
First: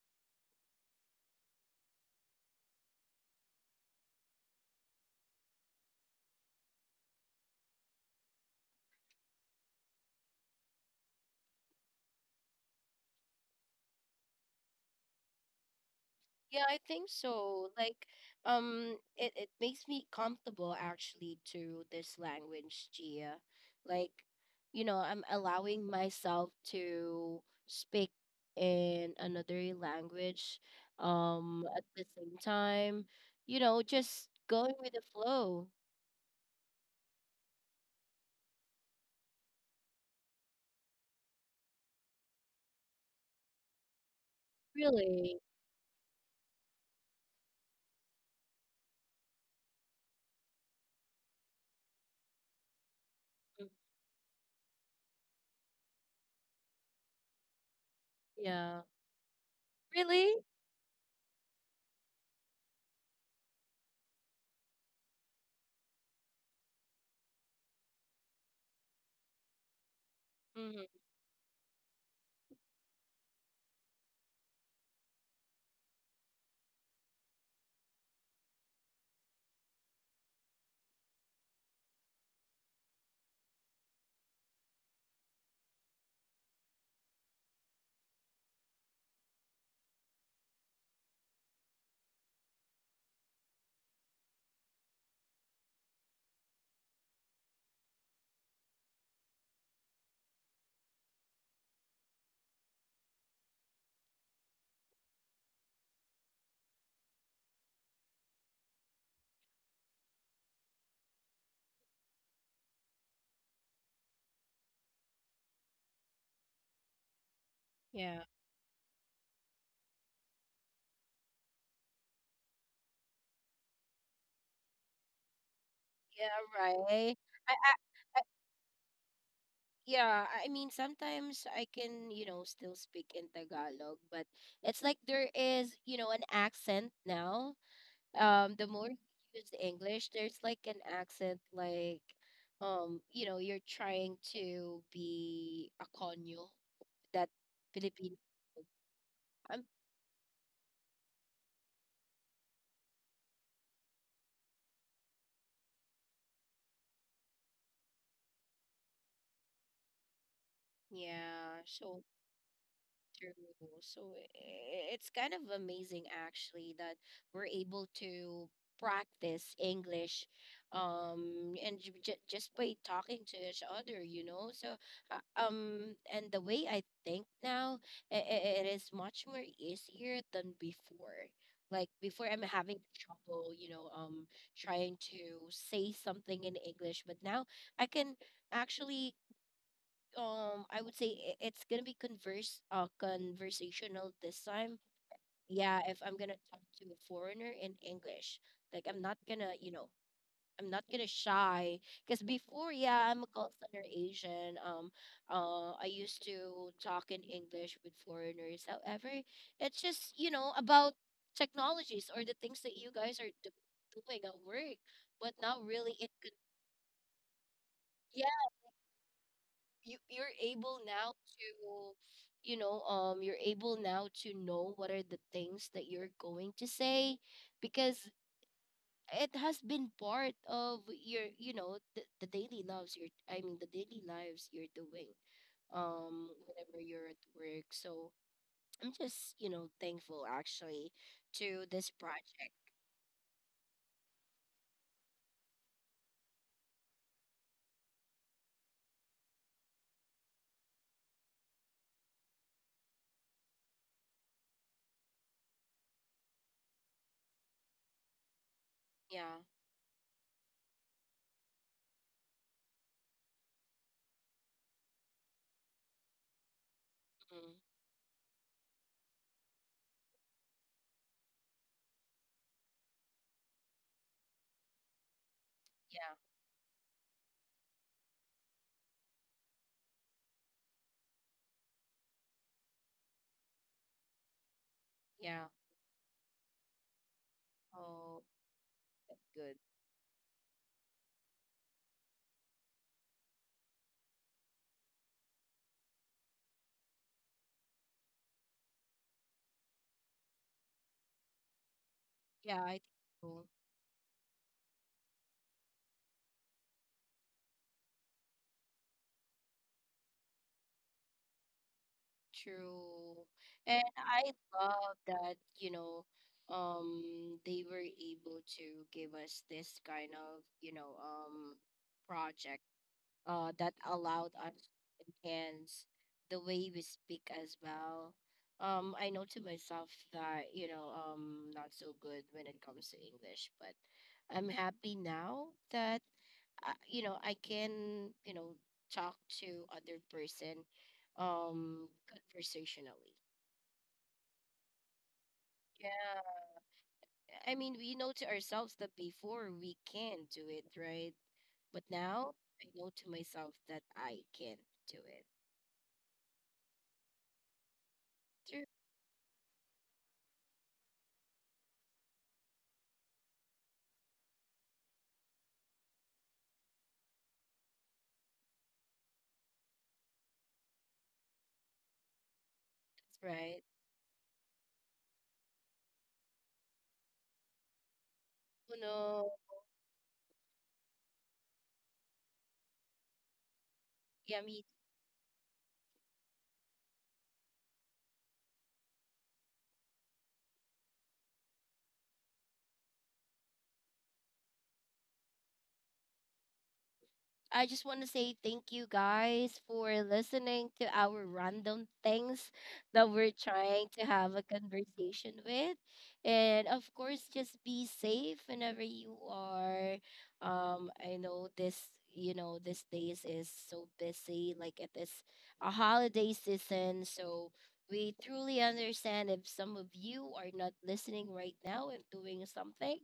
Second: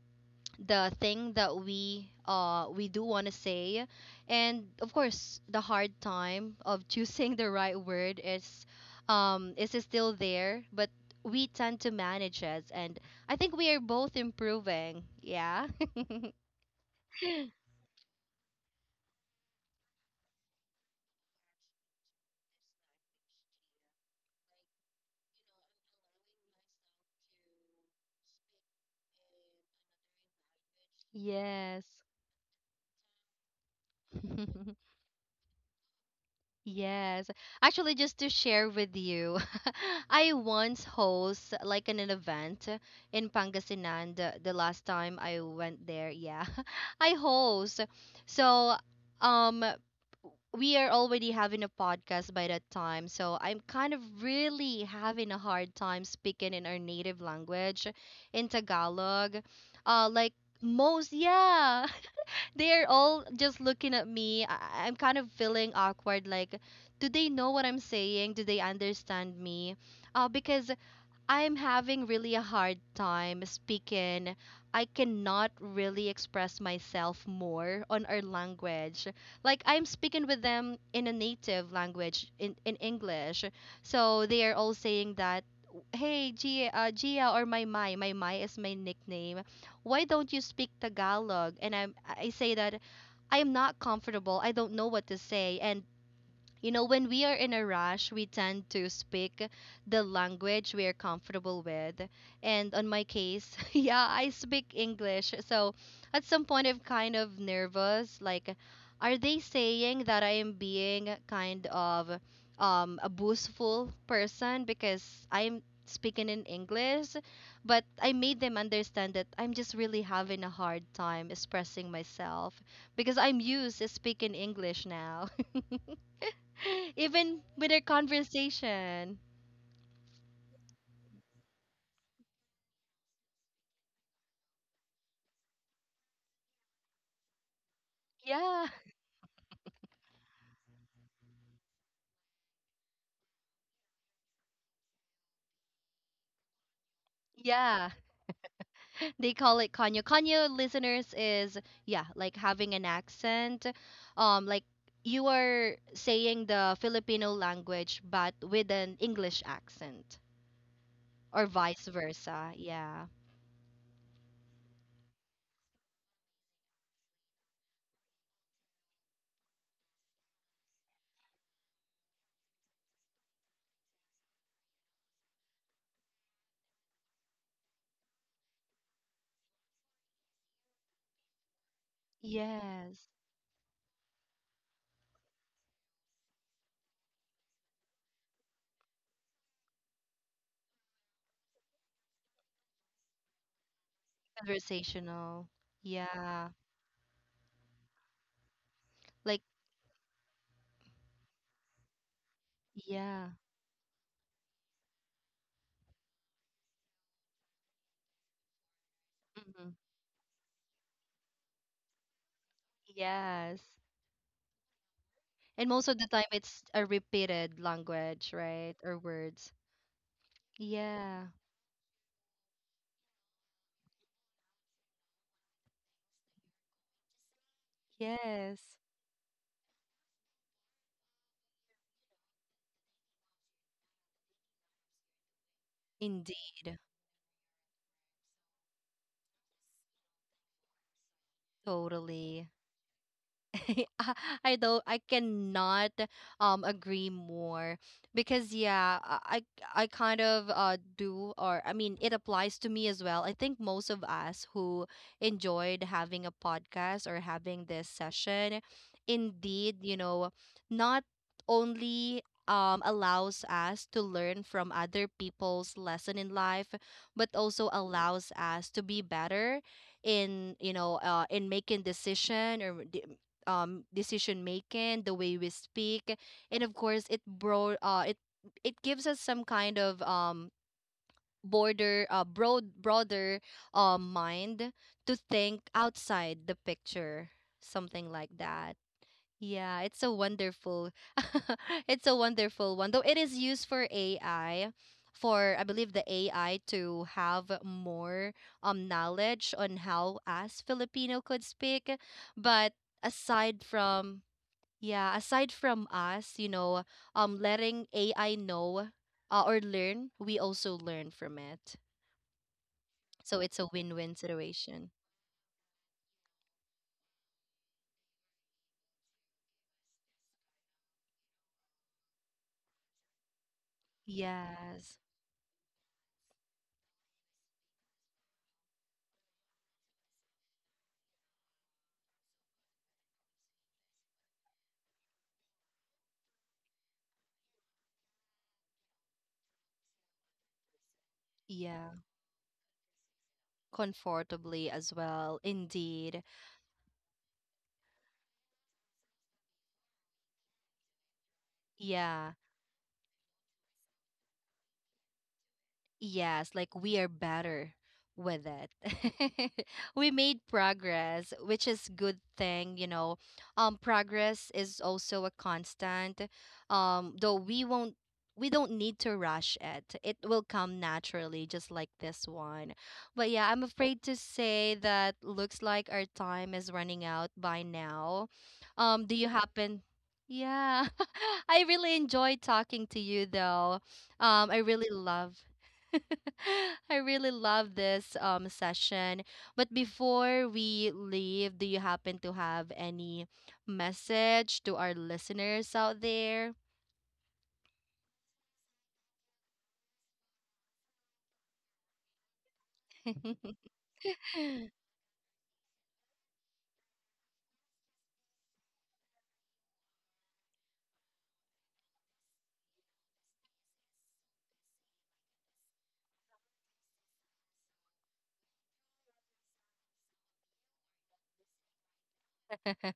Speaker 1: the thing that we do want to say. And of course the hard time of choosing the right word is is still there, but we tend to manage it, and I think we are both improving, yeah.
Speaker 2: Yeah, I think so. It makes me comfortable actually to this language, Gia. Like, you know, I'm allowing myself to speak in another language,
Speaker 1: Yes.
Speaker 2: at the same time, you know, just going with the flow.
Speaker 1: Yes. Actually, just to share with you, I once host like an event in Pangasinan the last time I
Speaker 2: Really?
Speaker 1: went there. Yeah. I host. So, um we are already having a podcast by that time. So, I'm
Speaker 2: Mm.
Speaker 1: kind of really having a hard time speaking in our native language, in
Speaker 2: Yeah.
Speaker 1: Tagalog. Uh,
Speaker 2: Really?
Speaker 1: like most, yeah. They're all just looking at me. I'm kind of feeling awkward. Like, do they know what I'm saying? Do they understand me? Because
Speaker 2: Hmm.
Speaker 1: I'm having really a hard time speaking. I cannot really express myself more on our language. Like I'm speaking with them in a native language, in English. So they are all saying that, hey Gia, Gia or my Mai is my nickname. Why don't you speak Tagalog? And I say that I am not comfortable. I don't know what to say, and you know, when we are in a rush, we tend to speak the language we are comfortable with. And on my case, yeah, I speak English. So at some point, I'm kind of nervous. Like, are they saying that I am being kind of a boastful person because I'm speaking in English? But I
Speaker 2: Yeah.
Speaker 1: made them understand that I'm just really having a hard time expressing myself because I'm used to speaking English now.
Speaker 2: Yeah, right.
Speaker 1: Even
Speaker 2: I,
Speaker 1: with their
Speaker 2: I
Speaker 1: conversation.
Speaker 2: yeah, I mean, sometimes I can, you know, still speak in Tagalog, but it's like there is, you know, an accent now. The
Speaker 1: Yeah.
Speaker 2: more you use English, there's like an accent, like, you know, you're trying to be a konyo, that
Speaker 1: Yeah.
Speaker 2: Filipino.
Speaker 1: They call
Speaker 2: Um,
Speaker 1: it Konyo. Konyo listeners is yeah, like having an accent. Um, like you are saying the Filipino language but with an English accent, or
Speaker 2: yeah,
Speaker 1: vice
Speaker 2: so
Speaker 1: versa. Yeah.
Speaker 2: true. So it's kind of amazing actually that we're able to practice English and j j just by talking to each other, you know. So and the way I think now it is much more easier than before. Like before I'm having
Speaker 1: Yes.
Speaker 2: trouble, you know, trying to say something in English, but now I can actually, I would say it's gonna be converse conversational this time.
Speaker 1: Conversational.
Speaker 2: Yeah, if I'm gonna
Speaker 1: Yeah.
Speaker 2: talk to a foreigner in English, like I'm not
Speaker 1: Like
Speaker 2: gonna, you know, I'm not gonna shy. Because before, yeah, I'm a
Speaker 1: yeah.
Speaker 2: call center agent. I used to talk in English with foreigners. However,
Speaker 1: Hmm.
Speaker 2: it's just, you know, about technologies or the things that you guys are
Speaker 1: Yes.
Speaker 2: doing at work, but not
Speaker 1: And most
Speaker 2: really
Speaker 1: of
Speaker 2: it.
Speaker 1: the time
Speaker 2: Could.
Speaker 1: it's a repeated language, right? Or words.
Speaker 2: You're able now
Speaker 1: Yeah.
Speaker 2: to, you know, you're able now to know what are the things that you're going to say, because
Speaker 1: Yes,
Speaker 2: it has been part of your, you know, the daily lives your, I mean, the daily lives you're doing whenever
Speaker 1: indeed.
Speaker 2: you're at work. So I'm just, you know, thankful actually to this project.
Speaker 1: Totally. I I cannot agree more, because yeah, I kind of do, or I mean, it applies to me as well. I think most of us who enjoyed having a podcast or having this session
Speaker 2: Yeah.
Speaker 1: indeed, you know, not only allows us to learn from other people's lesson in life, but
Speaker 2: Mm,
Speaker 1: also allows us to be better in, you know, in making decision, or decision making, the way we
Speaker 2: yeah.
Speaker 1: speak, and of course it it gives us some kind of border broad broader mind to
Speaker 2: Yeah.
Speaker 1: think outside the picture, something
Speaker 2: Oh,
Speaker 1: like that.
Speaker 2: that's good.
Speaker 1: Yeah, it's a wonderful it's a wonderful one. Though it is used for AI, for I believe the AI to have more knowledge on how us Filipino could speak.
Speaker 2: Yeah,
Speaker 1: But
Speaker 2: I think so.
Speaker 1: aside from yeah, aside from us, you know, letting AI know or learn, we also learn from it.
Speaker 2: True.
Speaker 1: So it's a
Speaker 2: And
Speaker 1: win-win
Speaker 2: I
Speaker 1: situation.
Speaker 2: love that, you know, they were able to give us this kind of, project that allowed us
Speaker 1: Yes.
Speaker 2: to enhance the way we speak as well. I know to myself that, you know, not so good when it comes to English, but I'm happy now that you know, I can, you know, talk to other person
Speaker 1: Yeah.
Speaker 2: conversationally.
Speaker 1: Comfortably as well. Indeed.
Speaker 2: Yeah. I mean, we know to ourselves that before we can do it, right? But now
Speaker 1: Yeah.
Speaker 2: I know to myself that I can do it.
Speaker 1: Yes, like we are better with
Speaker 2: True.
Speaker 1: it. We made progress, which is good thing, you know. Um, progress is also a constant. Um, though we won't we don't need to rush it. It will come naturally, just like this one. But yeah,
Speaker 2: Right.
Speaker 1: I'm afraid to say that looks like our time is running out by now.
Speaker 2: Oh
Speaker 1: Um, do
Speaker 2: no.
Speaker 1: you happen yeah, I really enjoy talking to you though.
Speaker 2: Yeah,
Speaker 1: I
Speaker 2: me.
Speaker 1: really love. I really love this session. But before we leave, do you happen to have any message to our listeners out there?
Speaker 2: I just want to say thank you guys for listening to our random things that we're trying to have a conversation with. And of course, just be safe whenever you are. I know this, you know, this days is so busy, like it is a holiday season. So we truly understand if some of you are not listening right now and doing something,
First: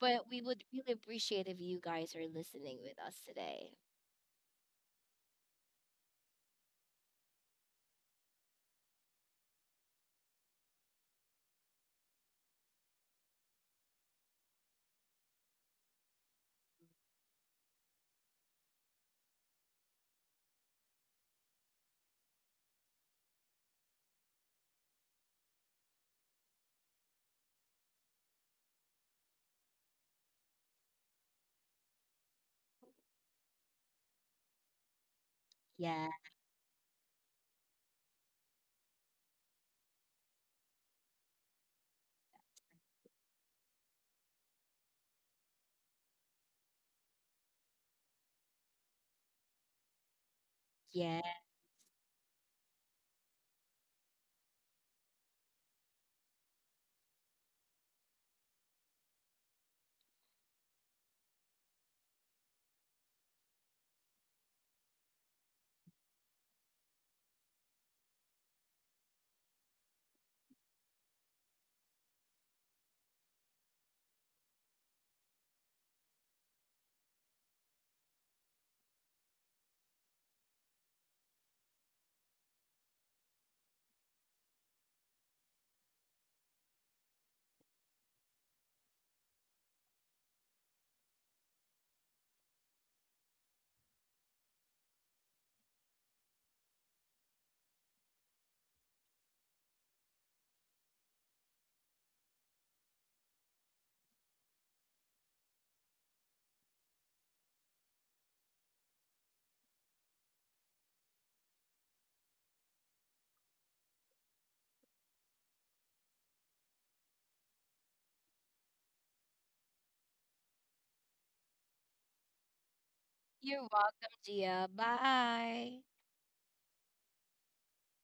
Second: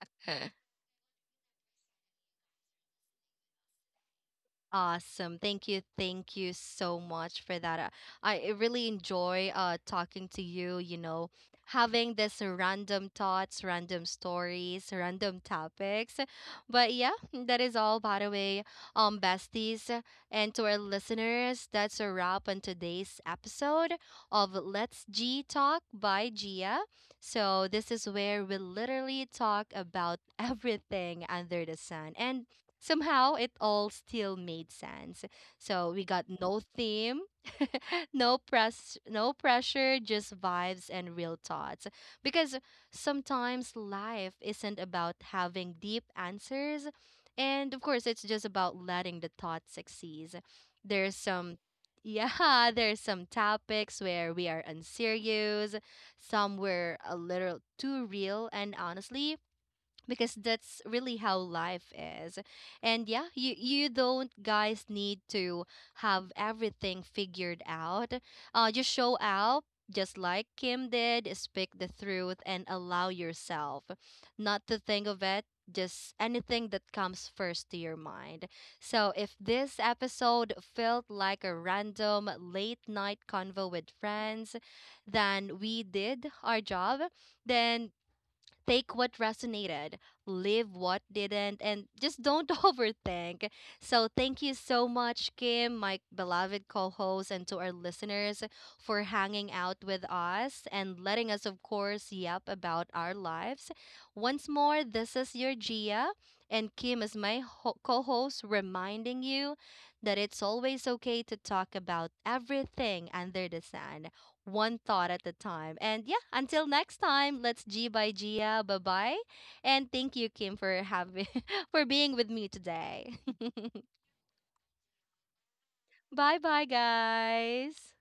Speaker 2: but we would really appreciate if you guys are listening with us today.
Speaker 1: Awesome. Thank you. Thank you so much for that. I really enjoy talking to you, you know, having this random thoughts, random stories, random topics. But yeah, that is all by the way. Um, besties, and to our listeners, that's a wrap on today's episode of Let's G Talk by Gia. So this is where we literally talk about everything under the sun. And somehow it all still made sense. So we
Speaker 2: Yeah,
Speaker 1: got no theme, no pressure, just vibes and real thoughts. Because sometimes life isn't about having deep answers, and of course it's just about letting the thoughts succeed. There's
Speaker 2: yeah.
Speaker 1: some yeah, there's some topics where we are unserious, some were a little too real, and honestly, because that's really how life is. And yeah, you don't guys need to have everything figured out, just show up, just like Kim did, speak the truth and allow yourself not to think of it, just anything that comes first to your mind. So, if this episode felt like a random late night convo with friends, then we did our job. Then take what resonated, leave what didn't, and just don't overthink. So, thank you so much, Kim, my beloved co host, and to our listeners for hanging out with us and letting us, of course, yap about our lives. Once more, this is your Gia, and Kim is my co host, reminding you that it's always okay to talk about everything under the sun, one thought at a time. And yeah, until next time, let's G by Gia. Bye bye. And thank you, Kim, for having for being with me today.
Speaker 2: You're welcome, Gia. Bye.
Speaker 1: Bye bye, guys.